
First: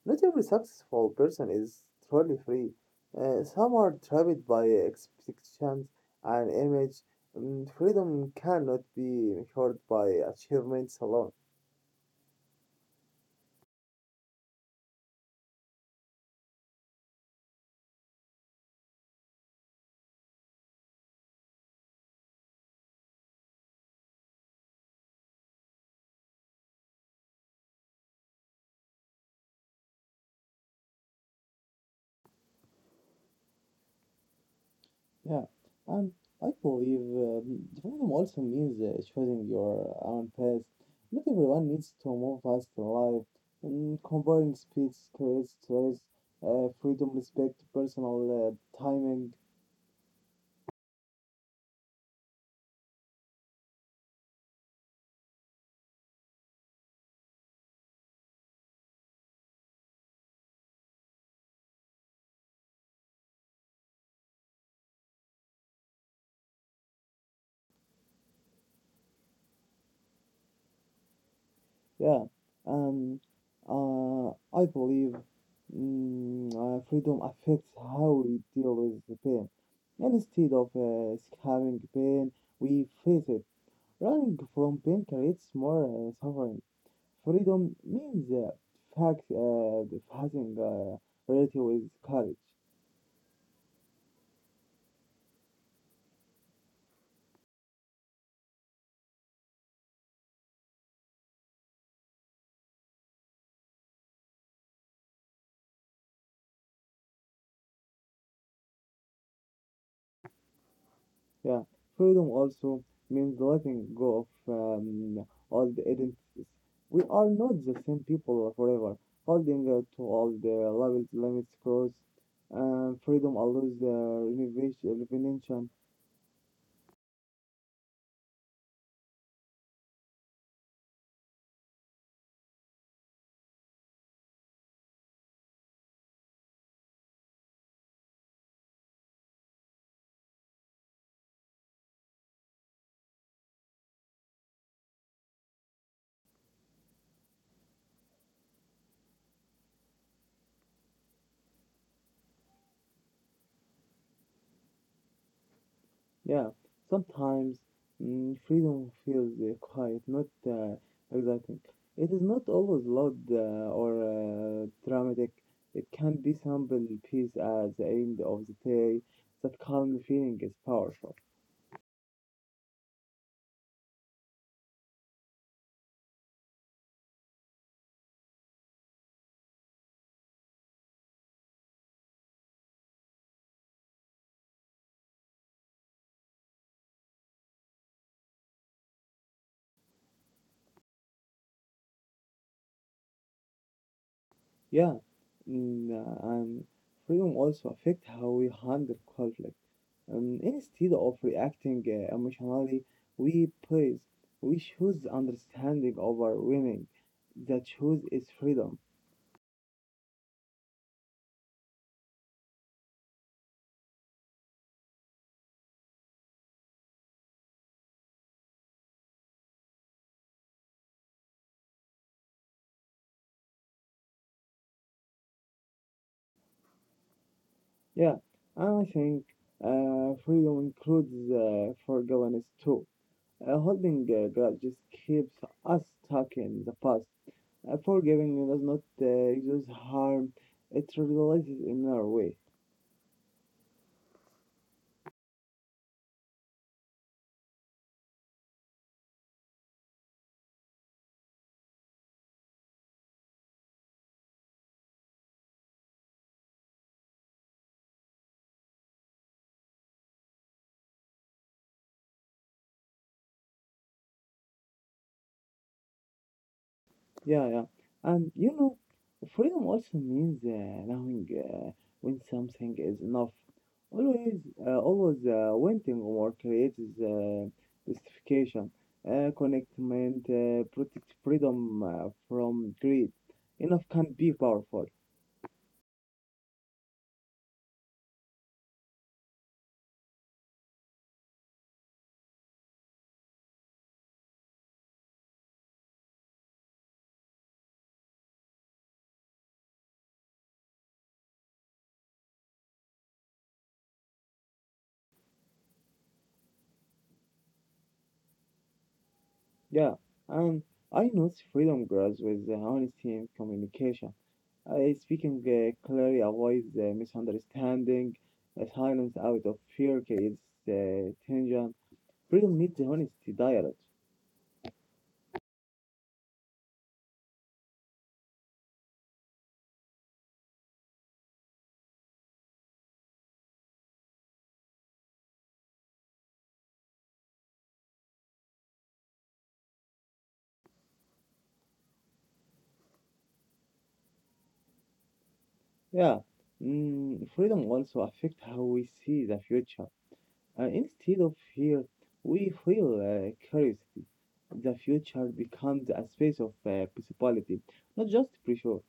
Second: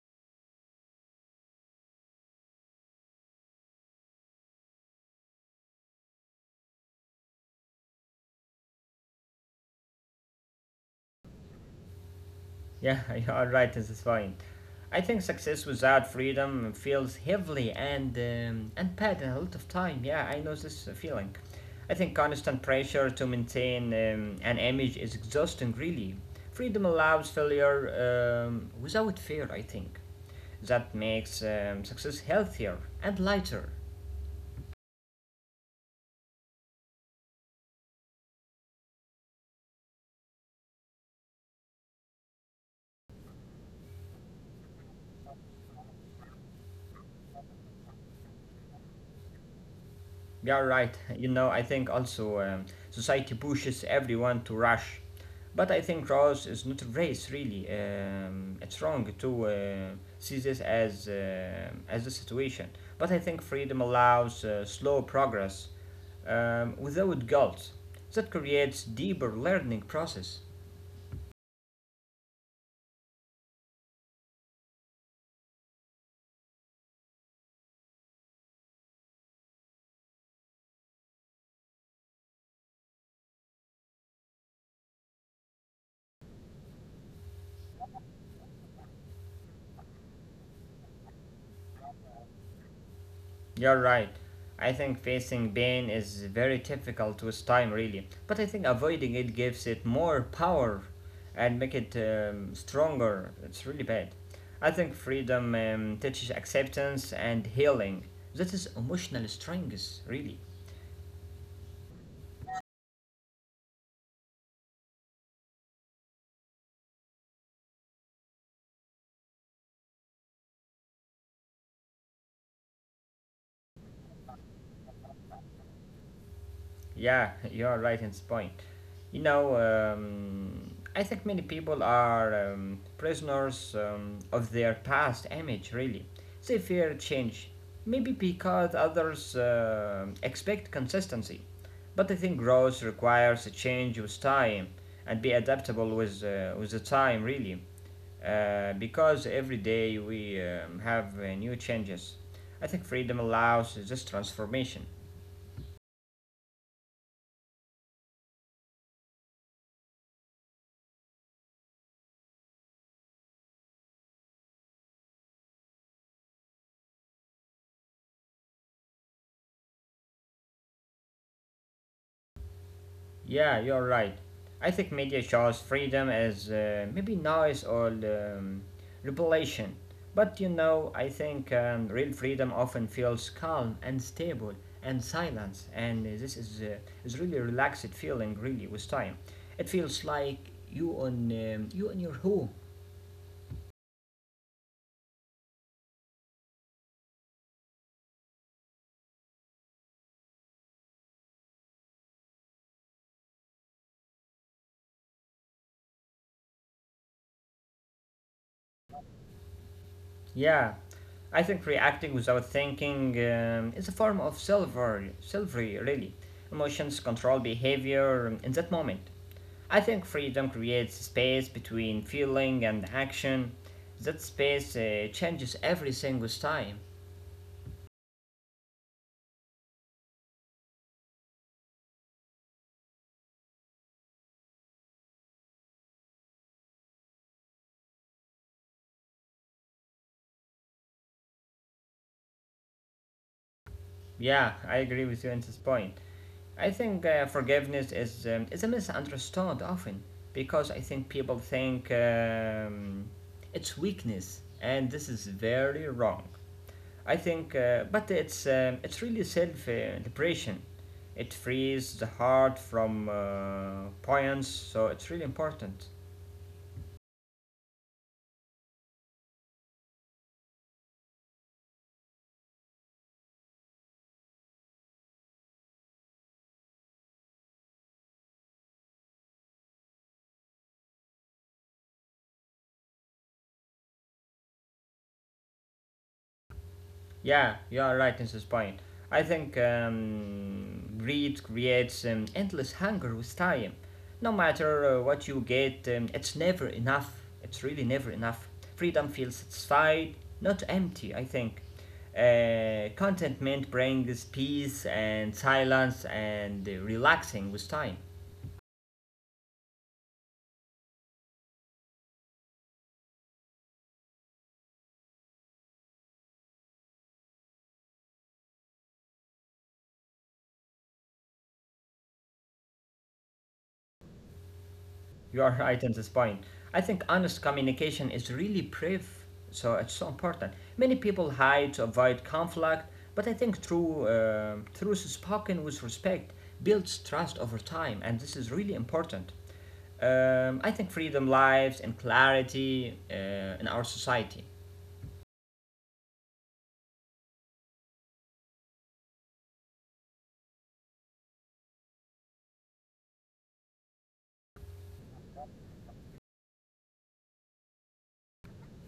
[SPEAKER 2] Not every successful person is truly free. Some are trapped by expectations and image. Mm, freedom cannot be measured by achievements alone.
[SPEAKER 1] Yeah, *laughs* you are right at this point. I think success without freedom feels heavily and bad a lot of time. Yeah, I know this feeling. I think constant pressure to maintain an image is exhausting, really. Freedom allows failure without fear, I think. That makes success healthier and lighter.
[SPEAKER 2] Yeah, and I believe freedom also means choosing your own path. Not everyone needs to move fast in life. And comparing speeds creates stress. Freedom, respect, personal timing.
[SPEAKER 1] Yeah, right. I think also society pushes everyone to rush. But I think Ross is not a race, really. It's wrong to see this as a situation. But I think freedom allows slow progress without guilt. That creates deeper learning process.
[SPEAKER 2] Yeah, and I believe freedom affects how we deal with the pain. And instead of having pain, we face it. Running from pain creates more suffering. Freedom means fact, uh, having reality with courage.
[SPEAKER 1] You're right. I think facing pain is very difficult with time, really. But I think avoiding it gives it more power and make it stronger. It's really bad. I think freedom teaches acceptance and healing. That is emotional strength, really.
[SPEAKER 2] Yeah, freedom also means letting go of old identities. We are not the same people forever. Holding to all the levels, limits, cross, freedom allows the renovation, revelation.
[SPEAKER 1] Yeah, *laughs* you're right in this point. I think many people are prisoners of their past image, really. They fear change, maybe because others expect consistency. But I think growth requires a change with time and be adaptable with the time, really. Because every day we have new changes. I think freedom allows this transformation.
[SPEAKER 2] Yeah, sometimes freedom feels quiet, not exciting. It is not always loud or dramatic. It can be simple peace at the end of the day. That calm feeling is powerful.
[SPEAKER 1] Yeah, you're right. I think media shows freedom as maybe noise or revelation. But I think real freedom often feels calm and stable and silence, and this is really relaxed feeling. Really, with time, it feels like you on your home,
[SPEAKER 2] Yeah, mm, um, freedom also affect how we handle conflict. Instead of reacting emotionally, we praise. We choose understanding over winning. The choice is freedom.
[SPEAKER 1] Yeah, I think reacting without thinking is a form of silver, silvery, really. Emotions control behavior in that moment. I think freedom creates space between feeling and action. That space changes everything with time.
[SPEAKER 2] Yeah, and I think freedom includes forgiveness too. Holding grudges keeps us stuck in the past. Forgiving does not just harm; it releases in our way.
[SPEAKER 1] Yeah, I agree with you on this point. I think forgiveness is a misunderstood often because I think people think it's weakness, and this is very wrong. I think, but it's really self liberation. It frees the heart from points, so it's really important.
[SPEAKER 2] Yeah, yeah. And you know, freedom also means knowing when something is enough. Always, always wanting more creates justification, connectment, protect freedom from greed. Enough can be powerful.
[SPEAKER 1] Yeah, you are right in this point. I think greed creates endless hunger with time. No matter what you get, it's never enough. It's really never enough. Freedom feels satisfied, not empty, I think. Contentment brings peace and silence and relaxing with time.
[SPEAKER 2] Yeah, and I notice freedom grows with honesty and communication. I speaking clearly avoids misunderstanding. Silence out of fear creates tension. Freedom needs a honesty dialogue.
[SPEAKER 1] You are right in this point. I think honest communication is really brave, so it's so important. Many people hide to avoid conflict, but I think through truth spoken with respect builds trust over time, and this is really important. I think freedom lives in clarity in our society.
[SPEAKER 2] Yeah, freedom also affects how we see the future. Instead of fear, we feel curiosity. The future becomes a space of possibility, not just pressure.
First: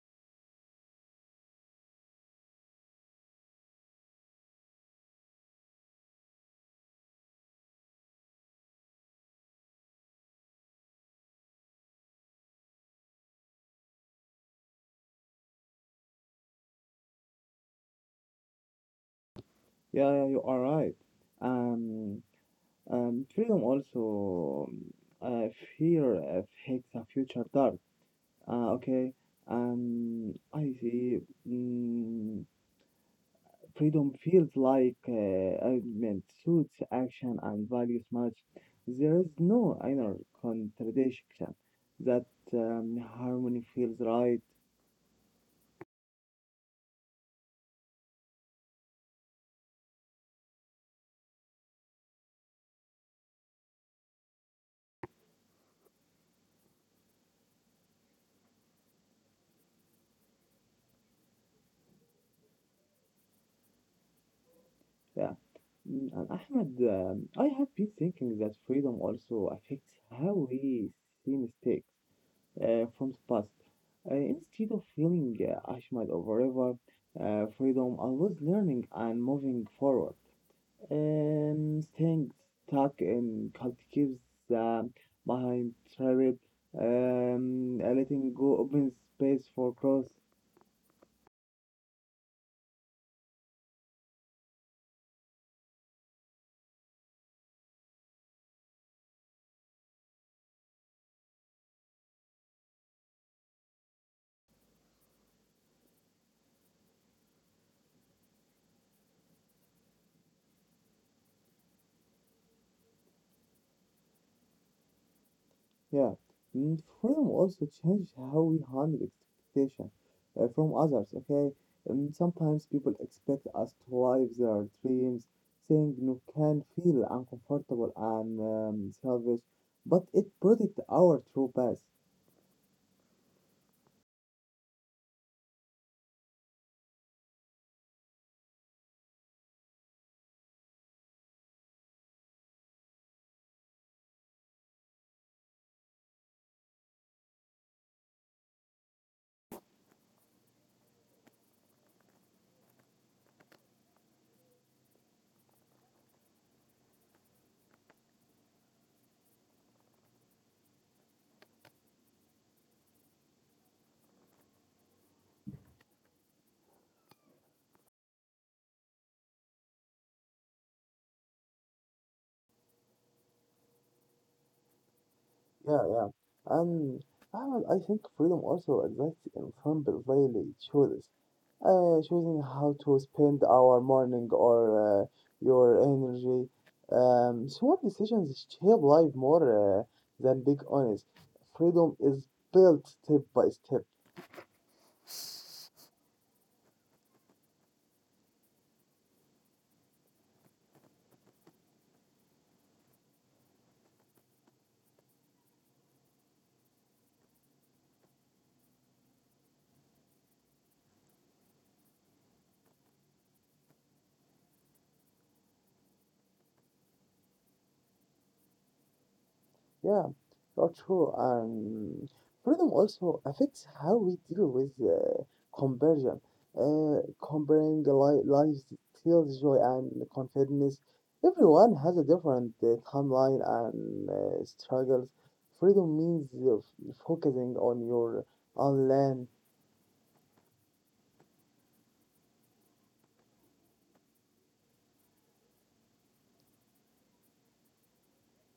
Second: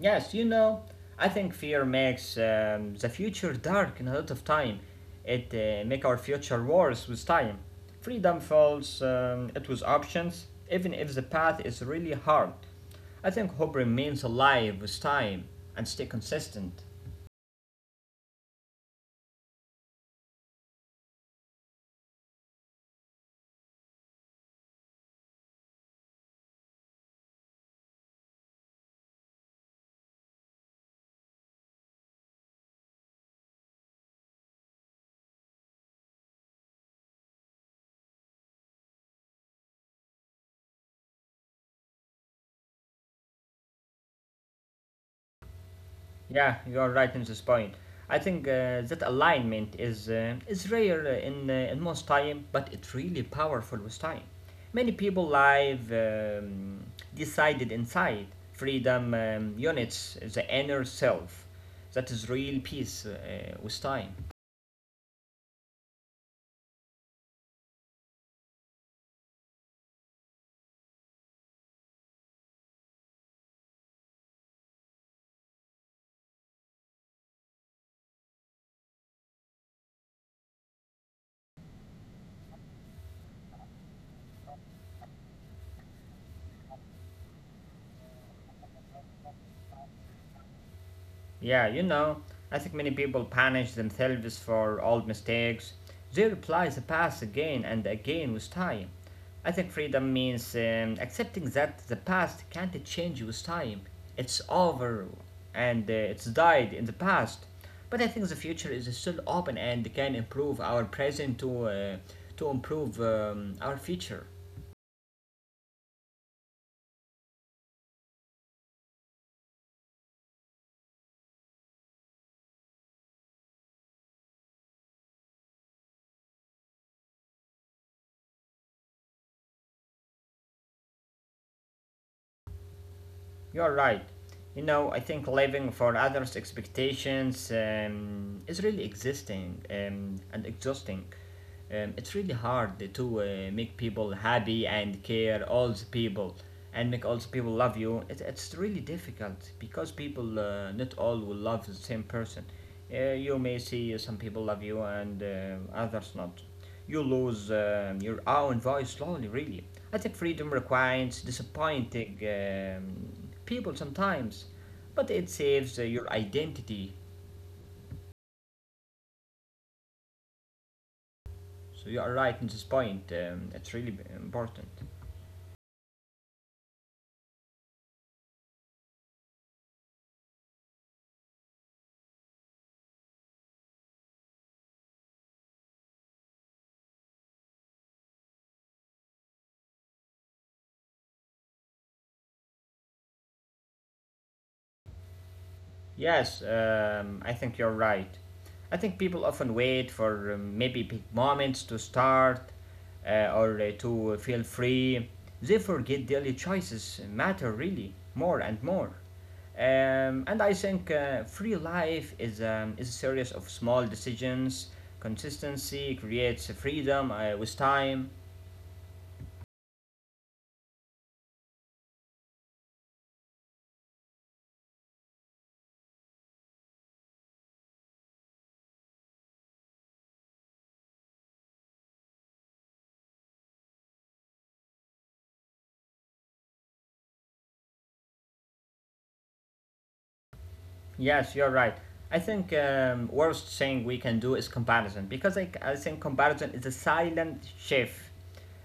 [SPEAKER 1] Yes, I think fear makes the future dark in a lot of time. It make our future worse with time. Freedom falls it with options, even if the path is really hard. I think hope remains alive with time and stay consistent.
[SPEAKER 2] Yeah, yeah, you are right. Um, Freedom also uh, fear affects the future dark. Okay. I see. Mm, Freedom feels like alignment, suits action and values match. There is no inner contradiction. That harmony feels right.
[SPEAKER 1] Yeah, you are right in this point. I think that alignment is rare in in most time, but it's really powerful with time. Many people live decided inside freedom units the inner self. That is real peace with time.
[SPEAKER 2] Yeah. And Ahmed, I have been thinking that freedom also affects how we see mistakes from the past. Instead of feeling ashamed over ever, freedom allows learning and moving forward. Things stuck in collectives, um, behind private, letting go open space for growth.
[SPEAKER 1] Yeah, I think many people punish themselves for old mistakes. They reply the past again and again with time. I think freedom means accepting that the past can't change with time. It's over and it's died in the past. But I think the future is still open and can improve our present to improve our future.
[SPEAKER 2] Yeah. Freedom also changed how we handle expectation from others, okay? Sometimes people expect us to live their dreams, saying no can feel uncomfortable and selfish, but it protects our true path.
[SPEAKER 1] You're right. I think living for others' expectations is really existing and exhausting. It's really hard to make people happy and care all the people and make all the people love you. It's really difficult because people, not all will love the same person. You may see some people love you and others not. You lose your own voice slowly, really. I think freedom requires disappointing people sometimes, but it saves your identity. So you are right in this point. It's really important.
[SPEAKER 2] Yeah, yeah. And Ahmed, I think freedom also exists in simple daily choices. Choosing how to spend our morning or uh, your energy. Small decisions shape life more than big ones. Freedom is built step by step.
[SPEAKER 1] Yes, I think you're right. I think people often wait for maybe big moments to start or to feel free. They forget daily choices matter really more and more. And I think free life is a series of small decisions. Consistency creates freedom with time.
[SPEAKER 2] Yeah, not true. Freedom also affects how we deal with conversion. Uh, Comparing the lives steals joy and confidence. Everyone has a different timeline and struggles. Freedom means focusing on your own land.
[SPEAKER 1] Yes, you're right. I think worst thing we can do is comparison because I think comparison is a silent chef.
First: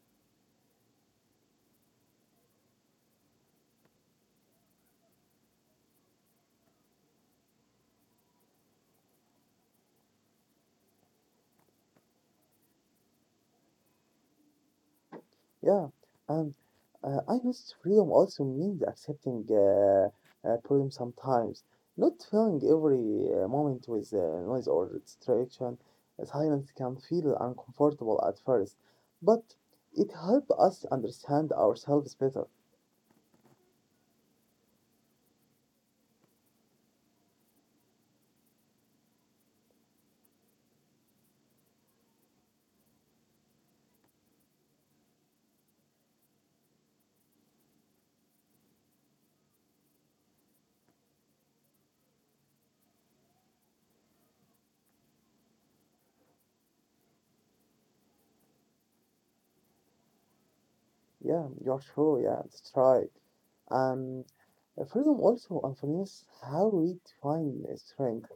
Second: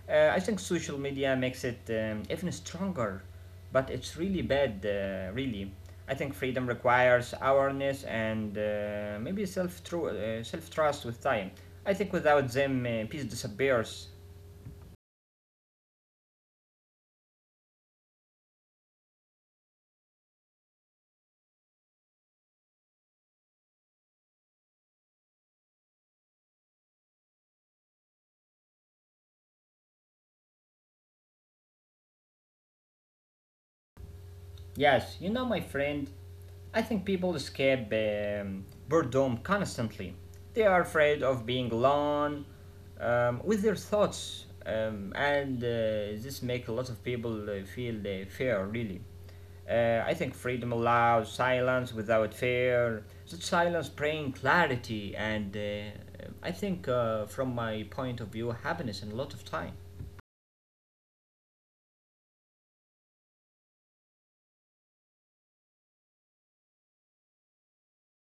[SPEAKER 1] I think social media makes it even stronger, but it's really bad, really. I think freedom requires awareness and maybe self trust with time. I think without them, peace disappears.
[SPEAKER 2] Yeah, and I guess freedom also means accepting problem sometimes, not filling every moment with noise or distraction. Silence can feel uncomfortable at first, but it helps us understand ourselves better.
[SPEAKER 1] Yes, my friend, I think people escape boredom constantly. They are afraid of being alone with their thoughts, and this makes a lot of people feel fear, really. I think freedom allows silence without fear. That silence brings clarity, and I think, from my point of view, happiness in a lot of time.
[SPEAKER 2] Yeah, you're sure. Yeah, that's right. Um, freedom also influences how we define strength.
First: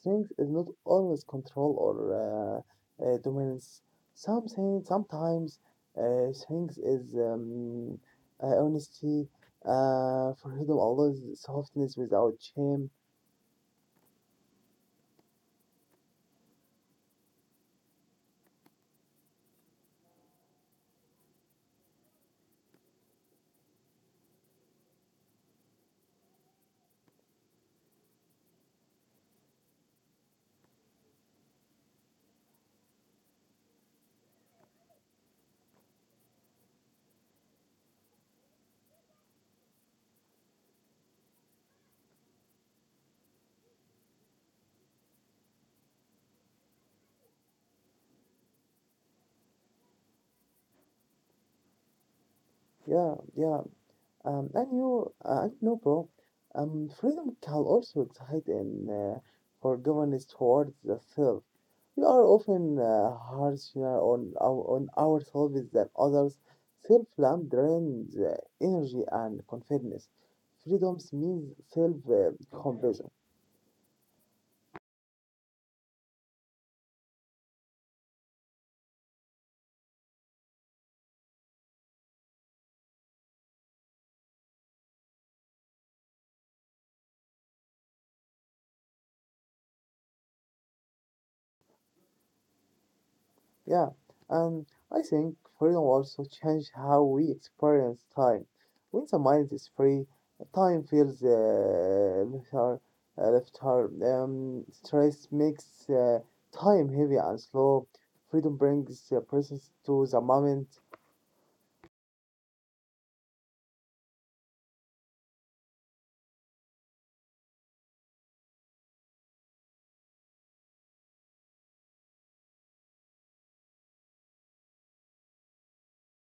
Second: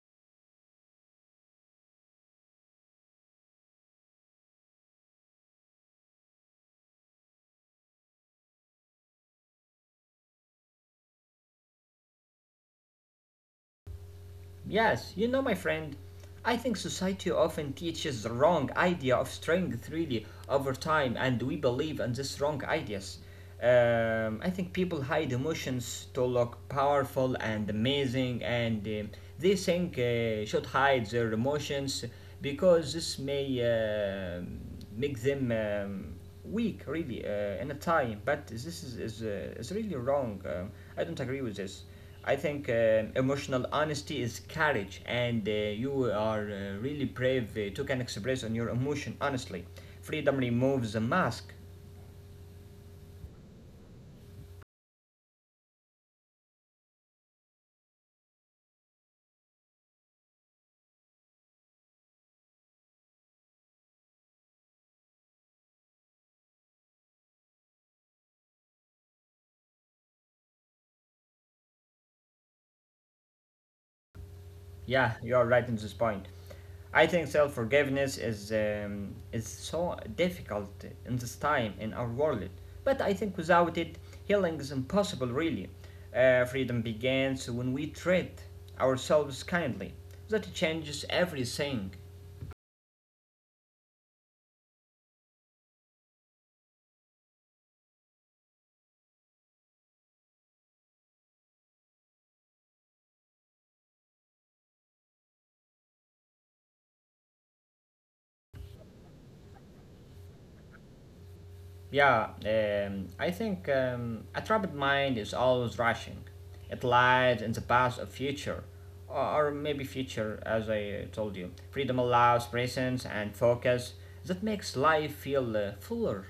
[SPEAKER 2] Strength is not always control or dominance. Something sometimes strength is honesty, freedom, always softness without shame.
[SPEAKER 1] Yes, you know, my friend, I think society often teaches the wrong idea of strength really over time, and we believe in these wrong ideas. I think people hide emotions to look powerful and amazing, and they think should hide their emotions because this may um make them weak, really, in a time. But this is really wrong. I don't agree with this. I think emotional honesty is courage, and you are really brave to can express on your emotion honestly. Freedom removes a mask.
[SPEAKER 2] Yeah, yeah. And you and no, bro. Freedom can also excite in forgiveness towards the self. We are often harsher on ourselves than others. Self love drains energy and confidence. Freedoms means self compassion.
[SPEAKER 1] Yeah, you are right in this point. I think self forgiveness is so difficult in this time in our world, but I think without it, healing is impossible. Really, freedom begins when we treat ourselves kindly. That changes everything.
[SPEAKER 2] Yeah, and I think freedom also changed how we experience time. When the mind is free, time feels lighter, stress makes time heavy and slow. Freedom brings the presence to the moment.
[SPEAKER 1] Yeah, I think a trapped mind is always rushing. It lies in the past of future, or maybe future, as I told you. Freedom allows presence and focus that makes life feel fuller.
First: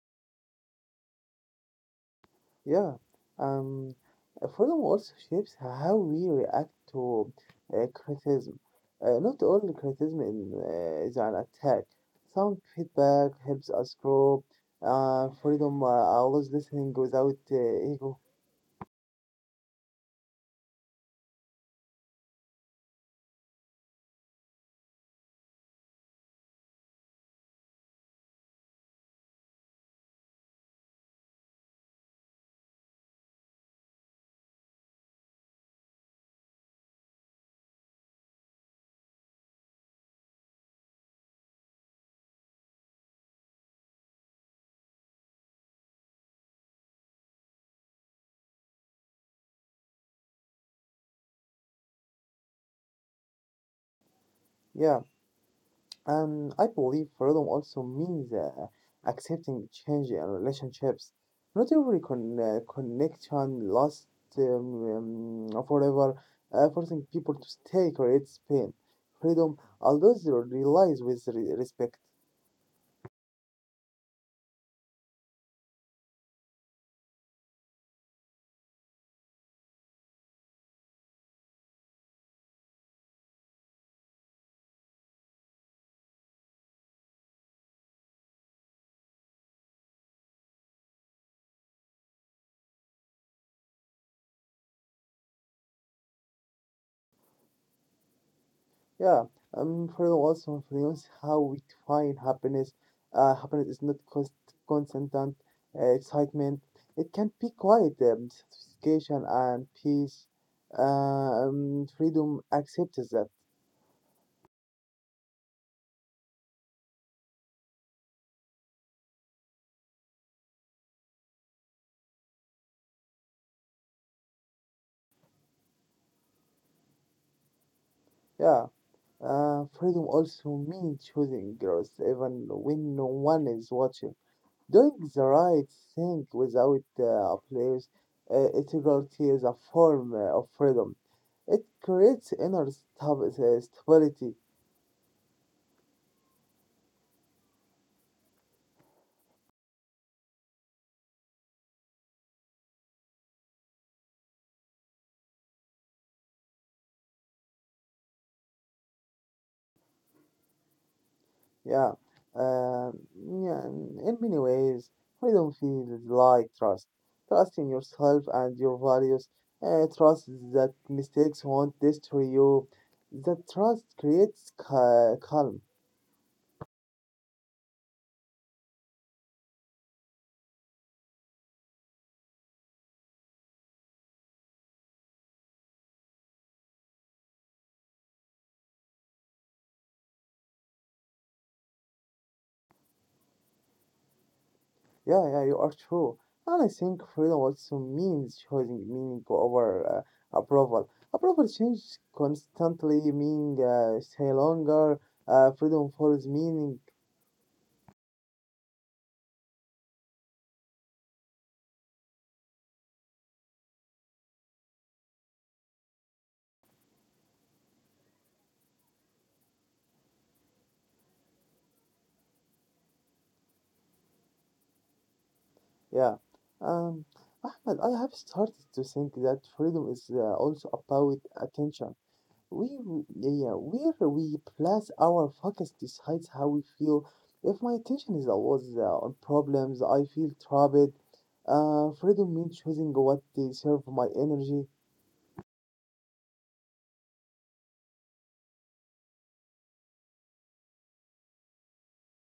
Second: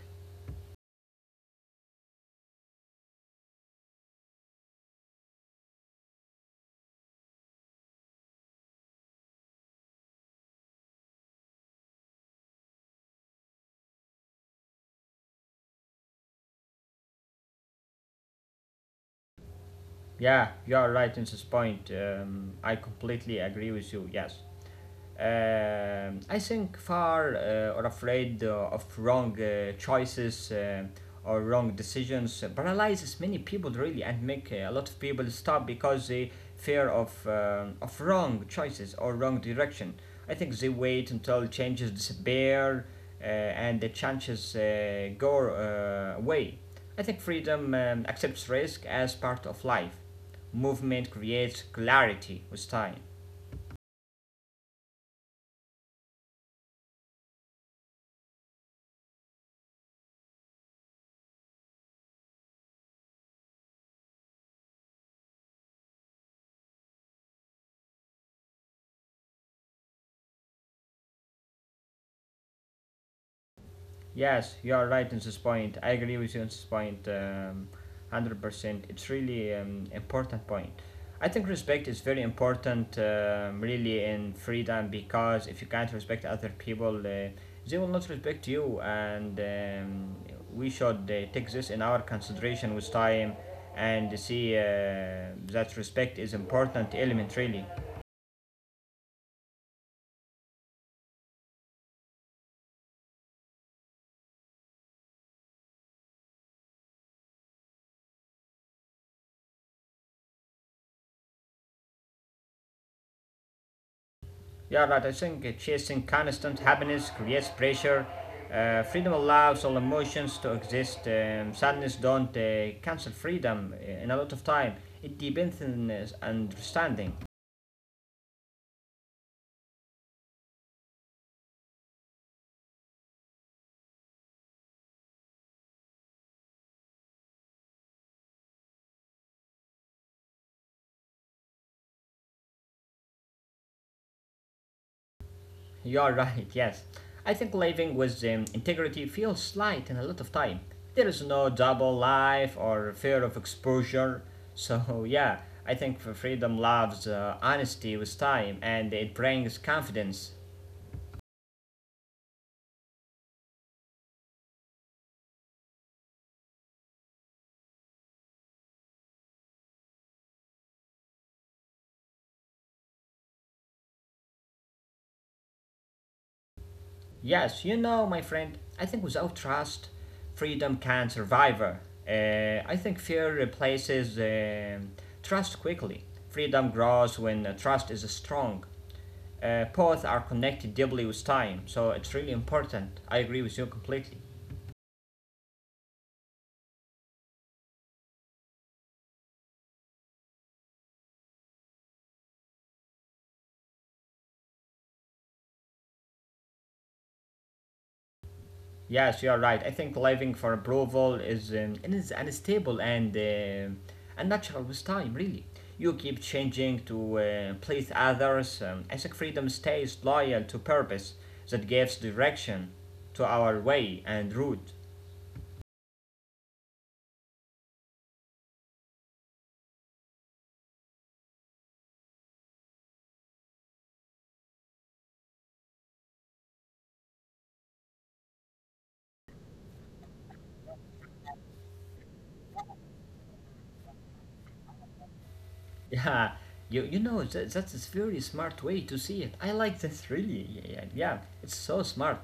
[SPEAKER 2] Yeah, um, freedom also shapes how we react to criticism. Not all criticism is an attack. Some feedback helps us grow. Freedom allows listening without ego.
[SPEAKER 1] Yeah, you are right in this point. I completely agree with you. Yes. I think far or afraid of wrong choices or wrong decisions paralyzes many people really and make a lot of people stop because they fear of wrong choices or wrong direction. I think they wait until changes disappear and the chances go away. I think freedom accepts risk as part of life. Movement creates clarity with time.
[SPEAKER 2] Yeah. I believe freedom also means accepting change in relationships. Not every connection lasts forever. Forcing people to stay creates pain. Freedom allows you to realize with respect.
[SPEAKER 1] Yes, you are right on this point. I agree with you on this point, 100 percent. It's really important point. I think respect is very important, really, in freedom because if you can't respect other people, they will not respect you, and we should take this in our consideration with time and see that respect is important element really.
[SPEAKER 2] Yeah, for also for us, how we define happiness. Happiness is not constant excitement. It can be quiet, satisfaction and peace. Freedom accepts that.
[SPEAKER 1] Yeah, right. I think chasing constant happiness creates pressure. Freedom allows all emotions to exist. Sadness don't cancel freedom in a lot of time. It depends on understanding.
[SPEAKER 2] Yeah. Freedom also means choosing growth, even when no one is watching. Doing the right thing without applause. Integrity is a form of freedom. It creates inner stability.
[SPEAKER 1] You are *laughs* right. Yes, I think living with integrity feels light in a lot of time. There is no double life or fear of exposure. So *laughs* yeah, I think freedom loves honesty with time, and it brings confidence.
[SPEAKER 2] Yeah. Um, yeah. In many ways, freedom feels like trust. Trust in yourself and your values. Trust that mistakes won't destroy you. That trust creates calm.
[SPEAKER 1] Yes, you know, my friend, I think without trust, freedom can survive. I think fear replaces trust quickly. Freedom grows when trust is strong. Both are connected deeply with time, so it's really important. I agree with you completely.
[SPEAKER 2] Yeah, yeah, you are true. And I think freedom also means choosing meaning over approval. Approval changes constantly, meaning stay longer. Freedom follows meaning.
[SPEAKER 1] Yes, you are right. I think living for approval is it is unstable and unnatural with time. Really, you keep changing to please others. I think freedom stays loyal to purpose that gives direction to our way and route.
[SPEAKER 2] Yeah. Um, Ahmed, I have started to think that freedom is also about attention. We, yeah, yeah, where we place our focus decides how we feel. If my attention is always on problems, I feel trapped. Freedom means choosing what to serve my energy.
[SPEAKER 1] Yeah, you know that's a very smart way to see it. I like this really. Yeah, yeah, yeah, it's so smart.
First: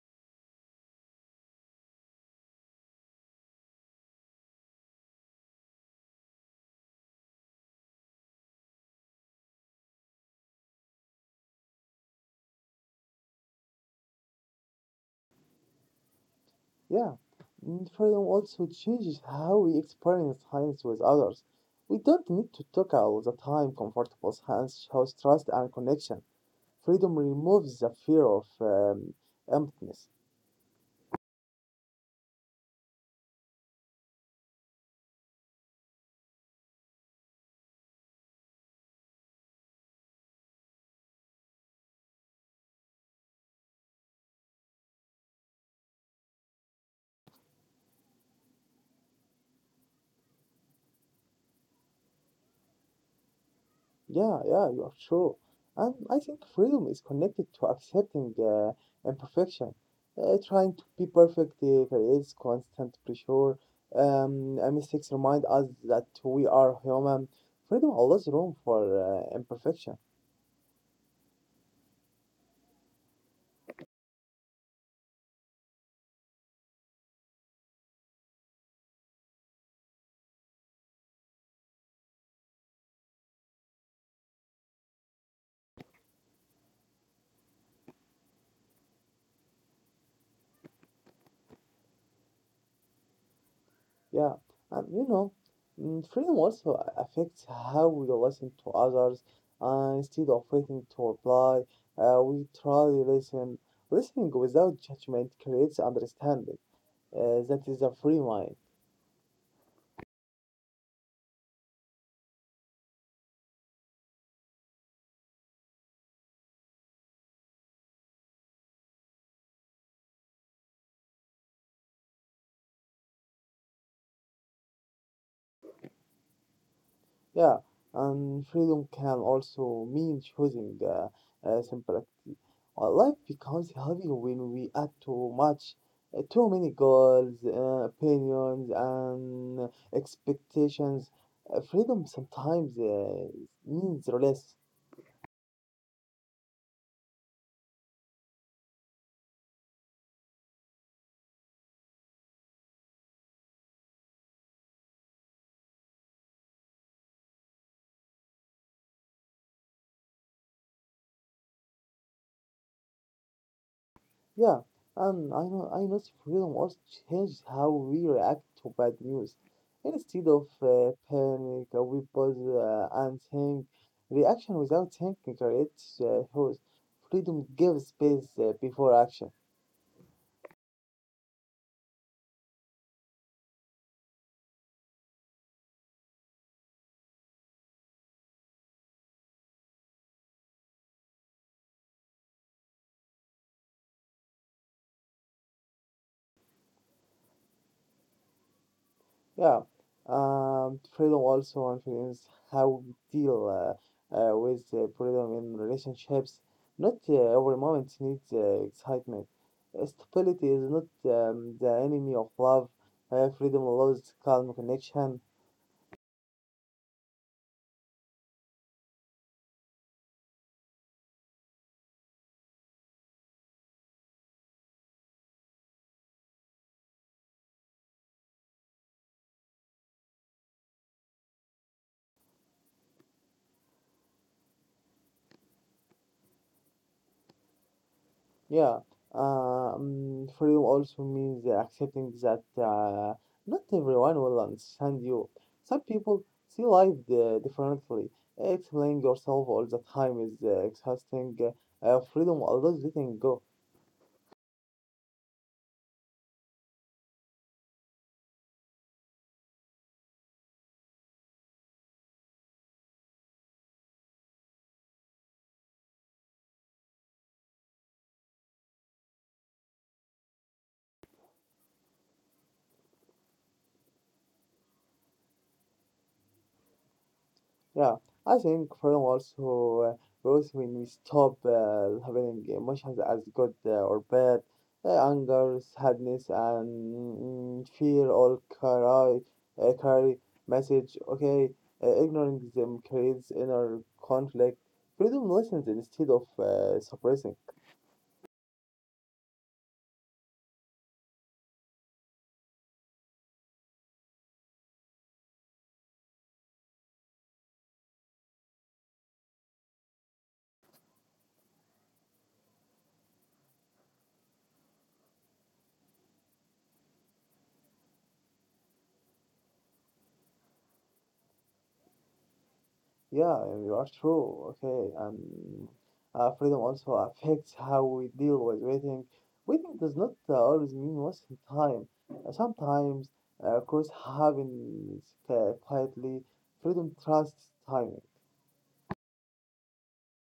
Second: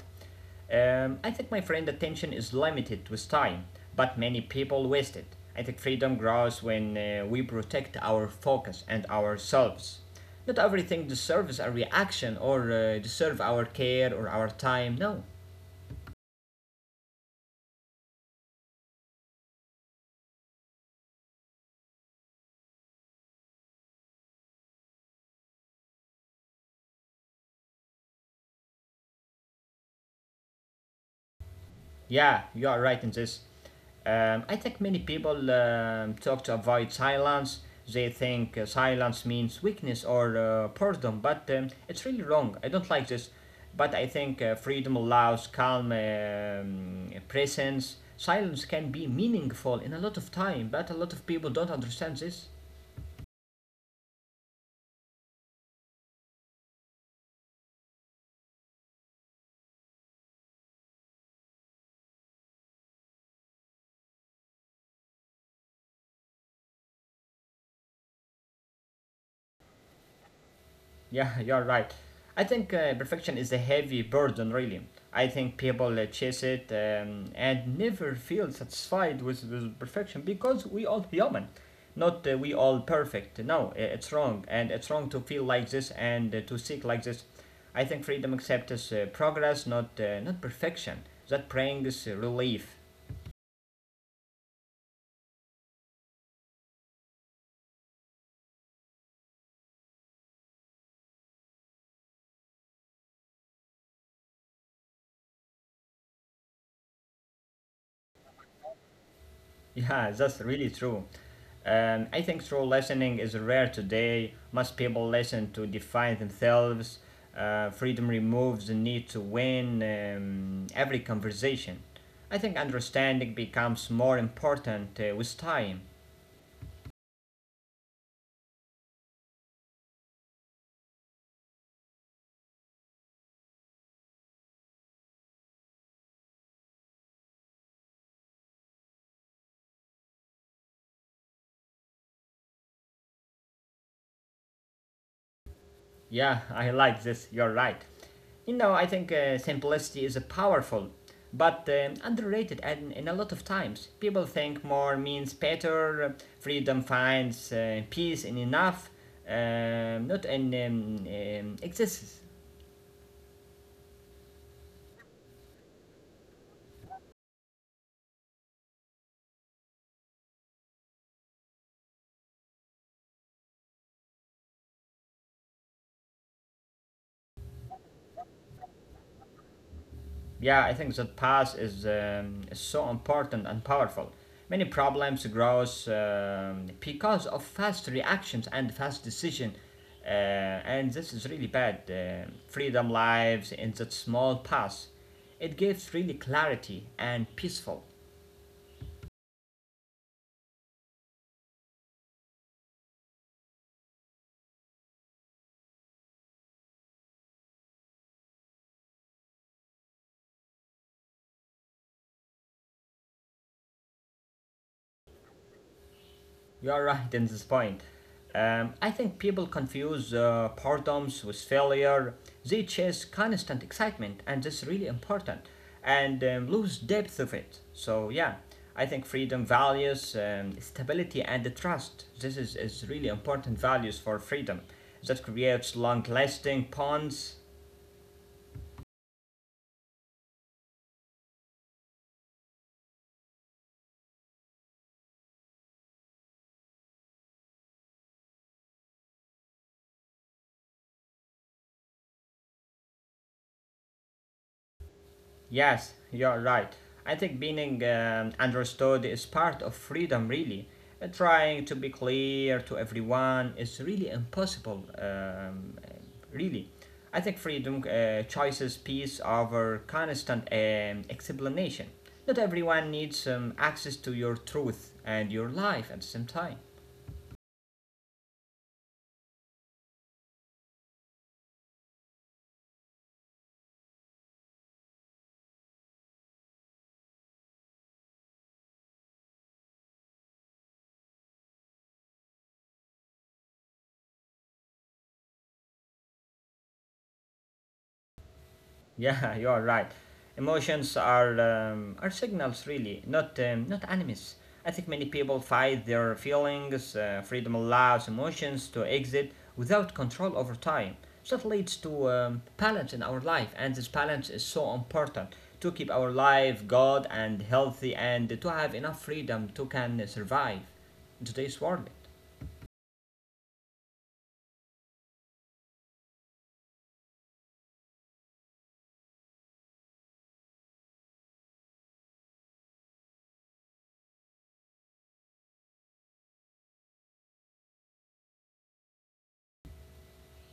[SPEAKER 1] I think my friend attention is limited with time, but many people waste it. I think freedom grows when we protect our focus and ourselves. Not everything deserves a reaction or deserve our care or our time. No.
[SPEAKER 2] Yeah. Freedom also changes how we experience silence with others. We don't need to talk all the time. Comfortable silence shows trust and connection. Freedom removes the fear of emptiness.
[SPEAKER 1] Yeah, you are right in this. I think many people talk to avoid silence. They think silence means weakness or boredom, but it's really wrong. I don't like this. But I think freedom allows calm presence. Silence can be meaningful in a lot of time, but a lot of people don't understand this.
[SPEAKER 2] Yeah, yeah, you are true. And I think freedom is connected to accepting imperfection. Trying to be perfect creates constant pressure. And mistakes remind us that we are human. Freedom allows room for imperfection.
[SPEAKER 1] Yeah, *laughs* you're right. I think perfection is a heavy burden, really. I think people chase it and never feel satisfied with perfection because we all human, not we all perfect. No, it's wrong, and it's wrong to feel like this and to seek like this. I think freedom accepts progress, not perfection. That brings relief.
[SPEAKER 2] Yeah, and you know, freedom also affects how we listen to others. Instead of waiting to reply, we try to listen. Listening without judgment creates understanding. That is a free mind.
[SPEAKER 1] Yeah, that's really true. I think true listening is rare today. Most people listen to define themselves. Freedom removes the need to win every conversation. I think understanding becomes more important with time.
[SPEAKER 2] Yeah, and freedom can also mean choosing simplicity. Our life becomes heavy when we add too much, too many goals, opinions, and expectations. Freedom sometimes means less.
[SPEAKER 1] Yeah, I like this, you're right. You know, I think simplicity is a powerful, but underrated, and in a lot of times, people think more means better, freedom finds peace in enough, not in excesses.
[SPEAKER 2] Yeah, and I know freedom also changed how we react to bad news. Instead of panic, we pause and think. Reaction without thinking creates hope. Freedom gives space before action.
[SPEAKER 1] Yeah, I think that path is so important and powerful. Many problems grows because of fast reactions and fast decision, and this is really bad. Freedom lives in that small path. It gives really clarity and peaceful.
[SPEAKER 2] Yeah, freedom also influences how we deal with freedom in relationships. Not every moment needs excitement. Stability is not the enemy of love. Freedom allows calm connection.
[SPEAKER 1] You're right in this point. I think people confuse boredoms with failure. They chase constant excitement, and that's really important, and lose depth of it. So yeah, I think freedom values stability and the trust. This is really important values for freedom that creates long-lasting bonds.
[SPEAKER 2] Yeah, freedom also means accepting that not everyone will understand you. Some people see life differently. Explaining yourself all the time is exhausting. Freedom allows letting go.
[SPEAKER 1] Yes, you're right. I think being understood is part of freedom, really. Trying to be clear to everyone is really impossible, really. I think freedom chooses peace over constant explanation. Not everyone needs access to your truth and your life at the same time.
[SPEAKER 2] Yeah, I think freedom also grows when we stop having emotions as good or bad. Anger, sadness, and fear all carry message. Okay, ignoring them creates inner conflict. Freedom listens instead of suppressing.
[SPEAKER 1] Yeah, *laughs* you are right. Emotions are signals, really, not enemies. I think many people fight their feelings. Freedom allows emotions to exit without control over time. So that leads to balance in our life, and this balance is so important to keep our life good and healthy, and to have enough freedom to can survive in today's world.
[SPEAKER 2] Yeah, you are true. Okay, and freedom also affects how we deal with waiting. Waiting does not always mean wasting time. Sometimes, of course, happens quietly. Freedom trusts timing.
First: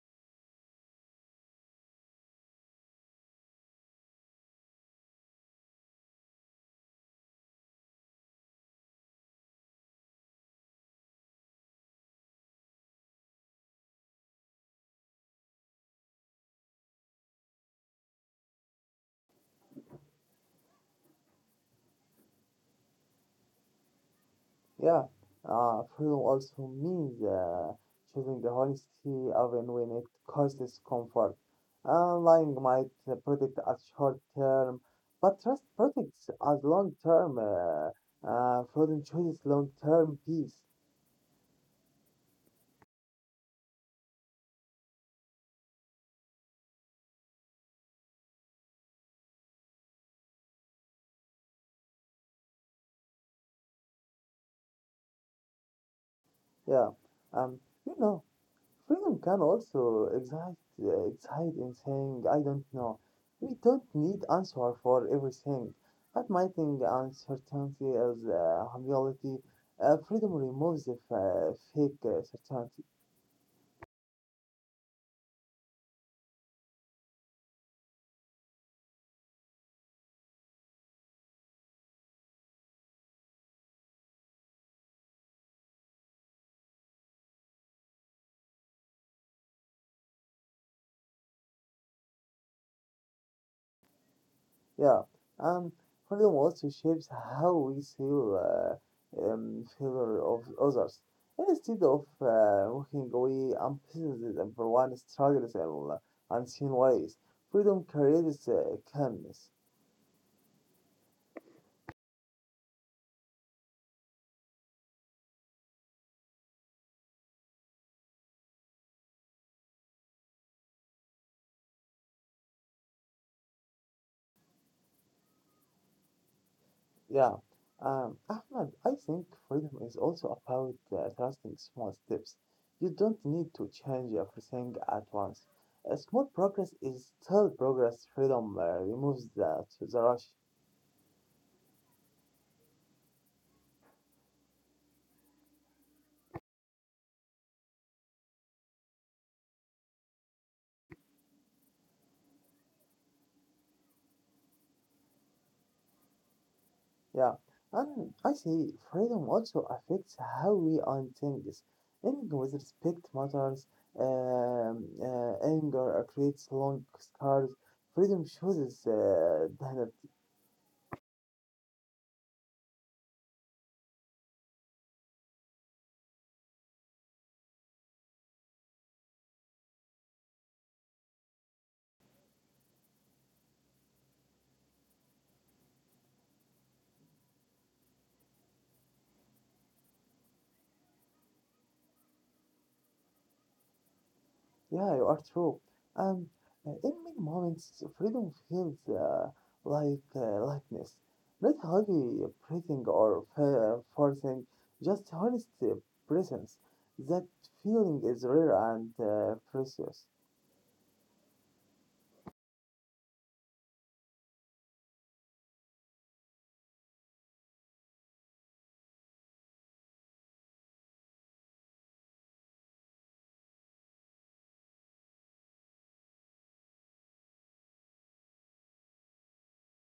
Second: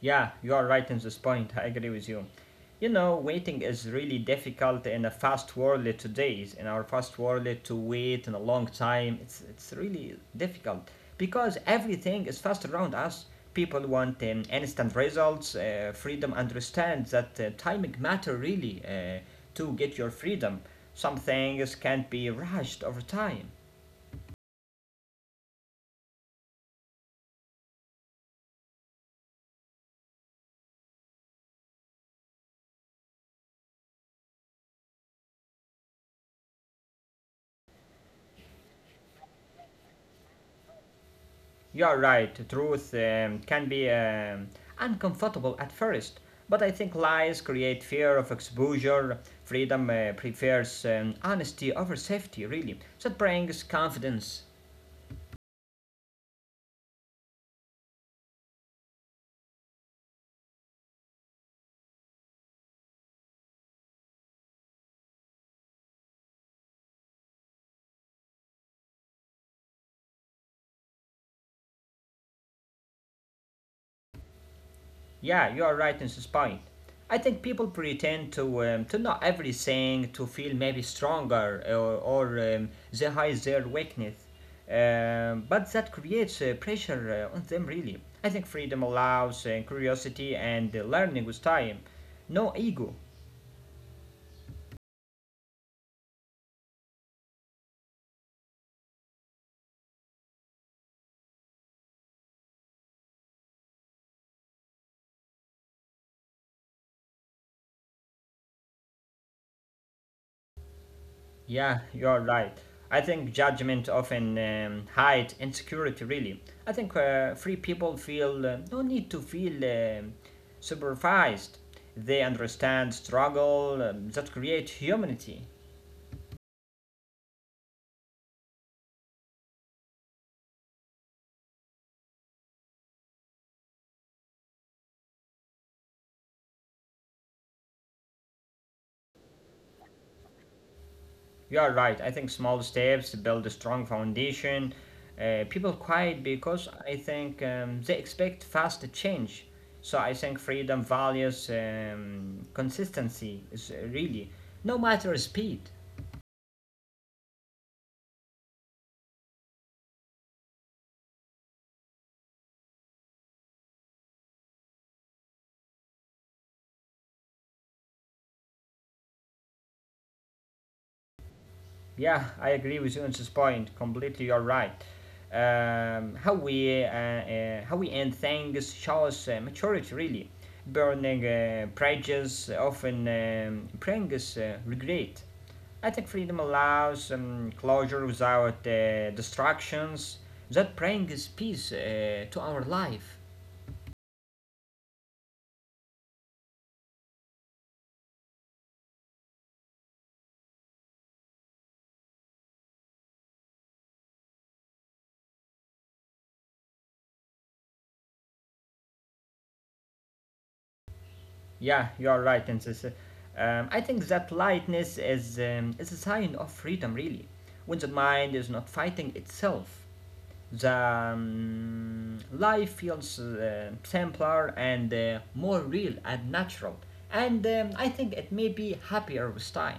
[SPEAKER 1] Yeah, you are right in this point. I agree with you. You know, waiting is really difficult in a fast world today. In our fast world, to wait in a long time, it's really difficult because everything is fast around us. People want instant results. Freedom understands that timing matter really to get your freedom. Some things can't be rushed over time.
[SPEAKER 2] Yeah, freedom also means choosing the honesty even when it causes comfort. Lying might protect us short term, but trust protects us long term. Freedom chooses long term peace.
[SPEAKER 1] You're right, truth can be uncomfortable at first, but I think lies create fear of exposure. Freedom prefers honesty over safety, really. That brings confidence.
[SPEAKER 2] Yeah, um, you know, freedom can also excite in saying, I don't know. We don't need answer for everything. Admitting uncertainty as humility, freedom removes the fake certainty.
[SPEAKER 1] Yeah, you are right in this point. I think people pretend to know everything to feel maybe stronger or they hide their weakness. But that creates pressure on them really. I think freedom allows curiosity and learning with time. No ego.
[SPEAKER 2] Yeah, and freedom also shapes how we see failure of others. Instead of walking away unprecedented and for one struggles in unseen ways, freedom creates calmness.
[SPEAKER 1] Yeah, you're right. I think judgment often hides insecurity, really. I think free people feel no need to feel supervised. They understand struggle that create humanity.
[SPEAKER 2] Yeah. Ahmed, I think freedom is also about trusting small steps. You don't need to change everything at once. A small progress is still progress. Freedom removes the rush.
[SPEAKER 1] You are right. I think small steps build a strong foundation. People quiet because I think they expect fast change. So I think freedom values consistency is really, no matter speed.
[SPEAKER 2] Yeah. And I say freedom also affects how we own things. Ending with respect matters. Anger creates long scars. Freedom chooses
[SPEAKER 1] Yeah, I agree with you on this point. Completely, you're right. How we end things shows maturity really. Burning bridges often brings regret. I think freedom allows closure without distractions. That brings peace to our life.
[SPEAKER 2] Yeah, you are true. And in many moments, freedom feels like lightness, not heavy breathing or forcing, just honest presence. That feeling is rare and precious.
[SPEAKER 1] Yeah, you are right, and I think that lightness is a sign of freedom, really, when the mind is not fighting itself. The life feels simpler and more real and natural, and I think it may be happier with time.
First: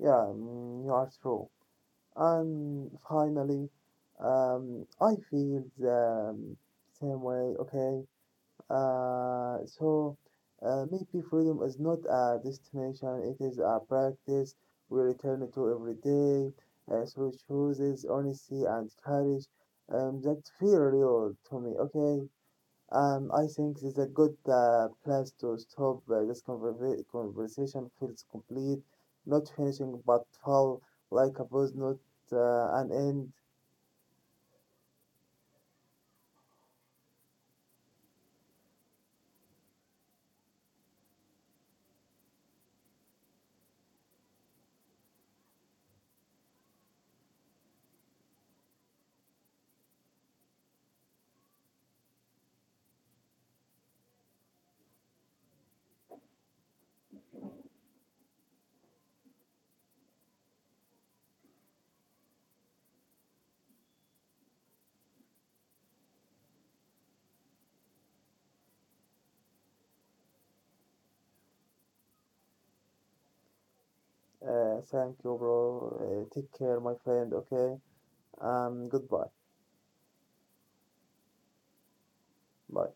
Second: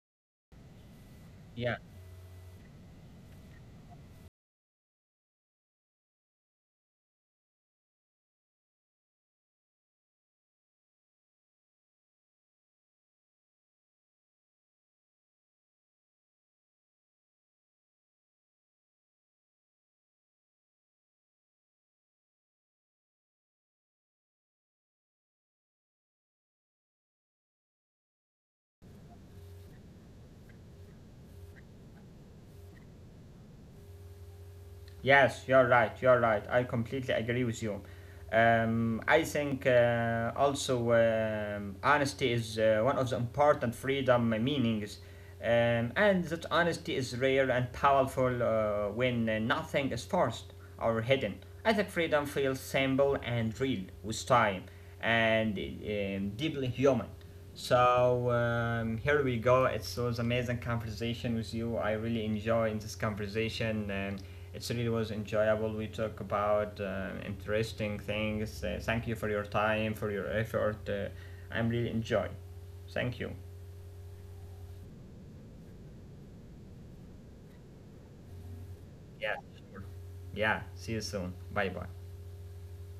[SPEAKER 2] Yeah, you are true.
[SPEAKER 1] Yeah.
[SPEAKER 2] And finally, I feel the same way. Okay, so maybe freedom is not a destination, it is a practice we return to every day through chooses honesty, and courage that feel real to me. Okay, I think it's a good place to stop. This conversation feels complete, not finishing but full, like a buzz, not an end.
[SPEAKER 1] Yes, you're right. You're right. I completely agree with you. I think also honesty is one of the important freedom meanings, and that honesty is rare and powerful when nothing is forced or hidden. I think freedom feels simple and real with time, and deeply human. So here we go. It was amazing conversation with you. I really enjoyed this conversation, and it really was enjoyable. We talk about interesting things. Thank you for your time, for your effort. I'm really enjoy. Thank you.
[SPEAKER 2] Thank you, bro. Take care, my friend. Okay, goodbye.
[SPEAKER 1] Yeah, sure. Yeah. See you soon. Bye bye.
[SPEAKER 2] Bye.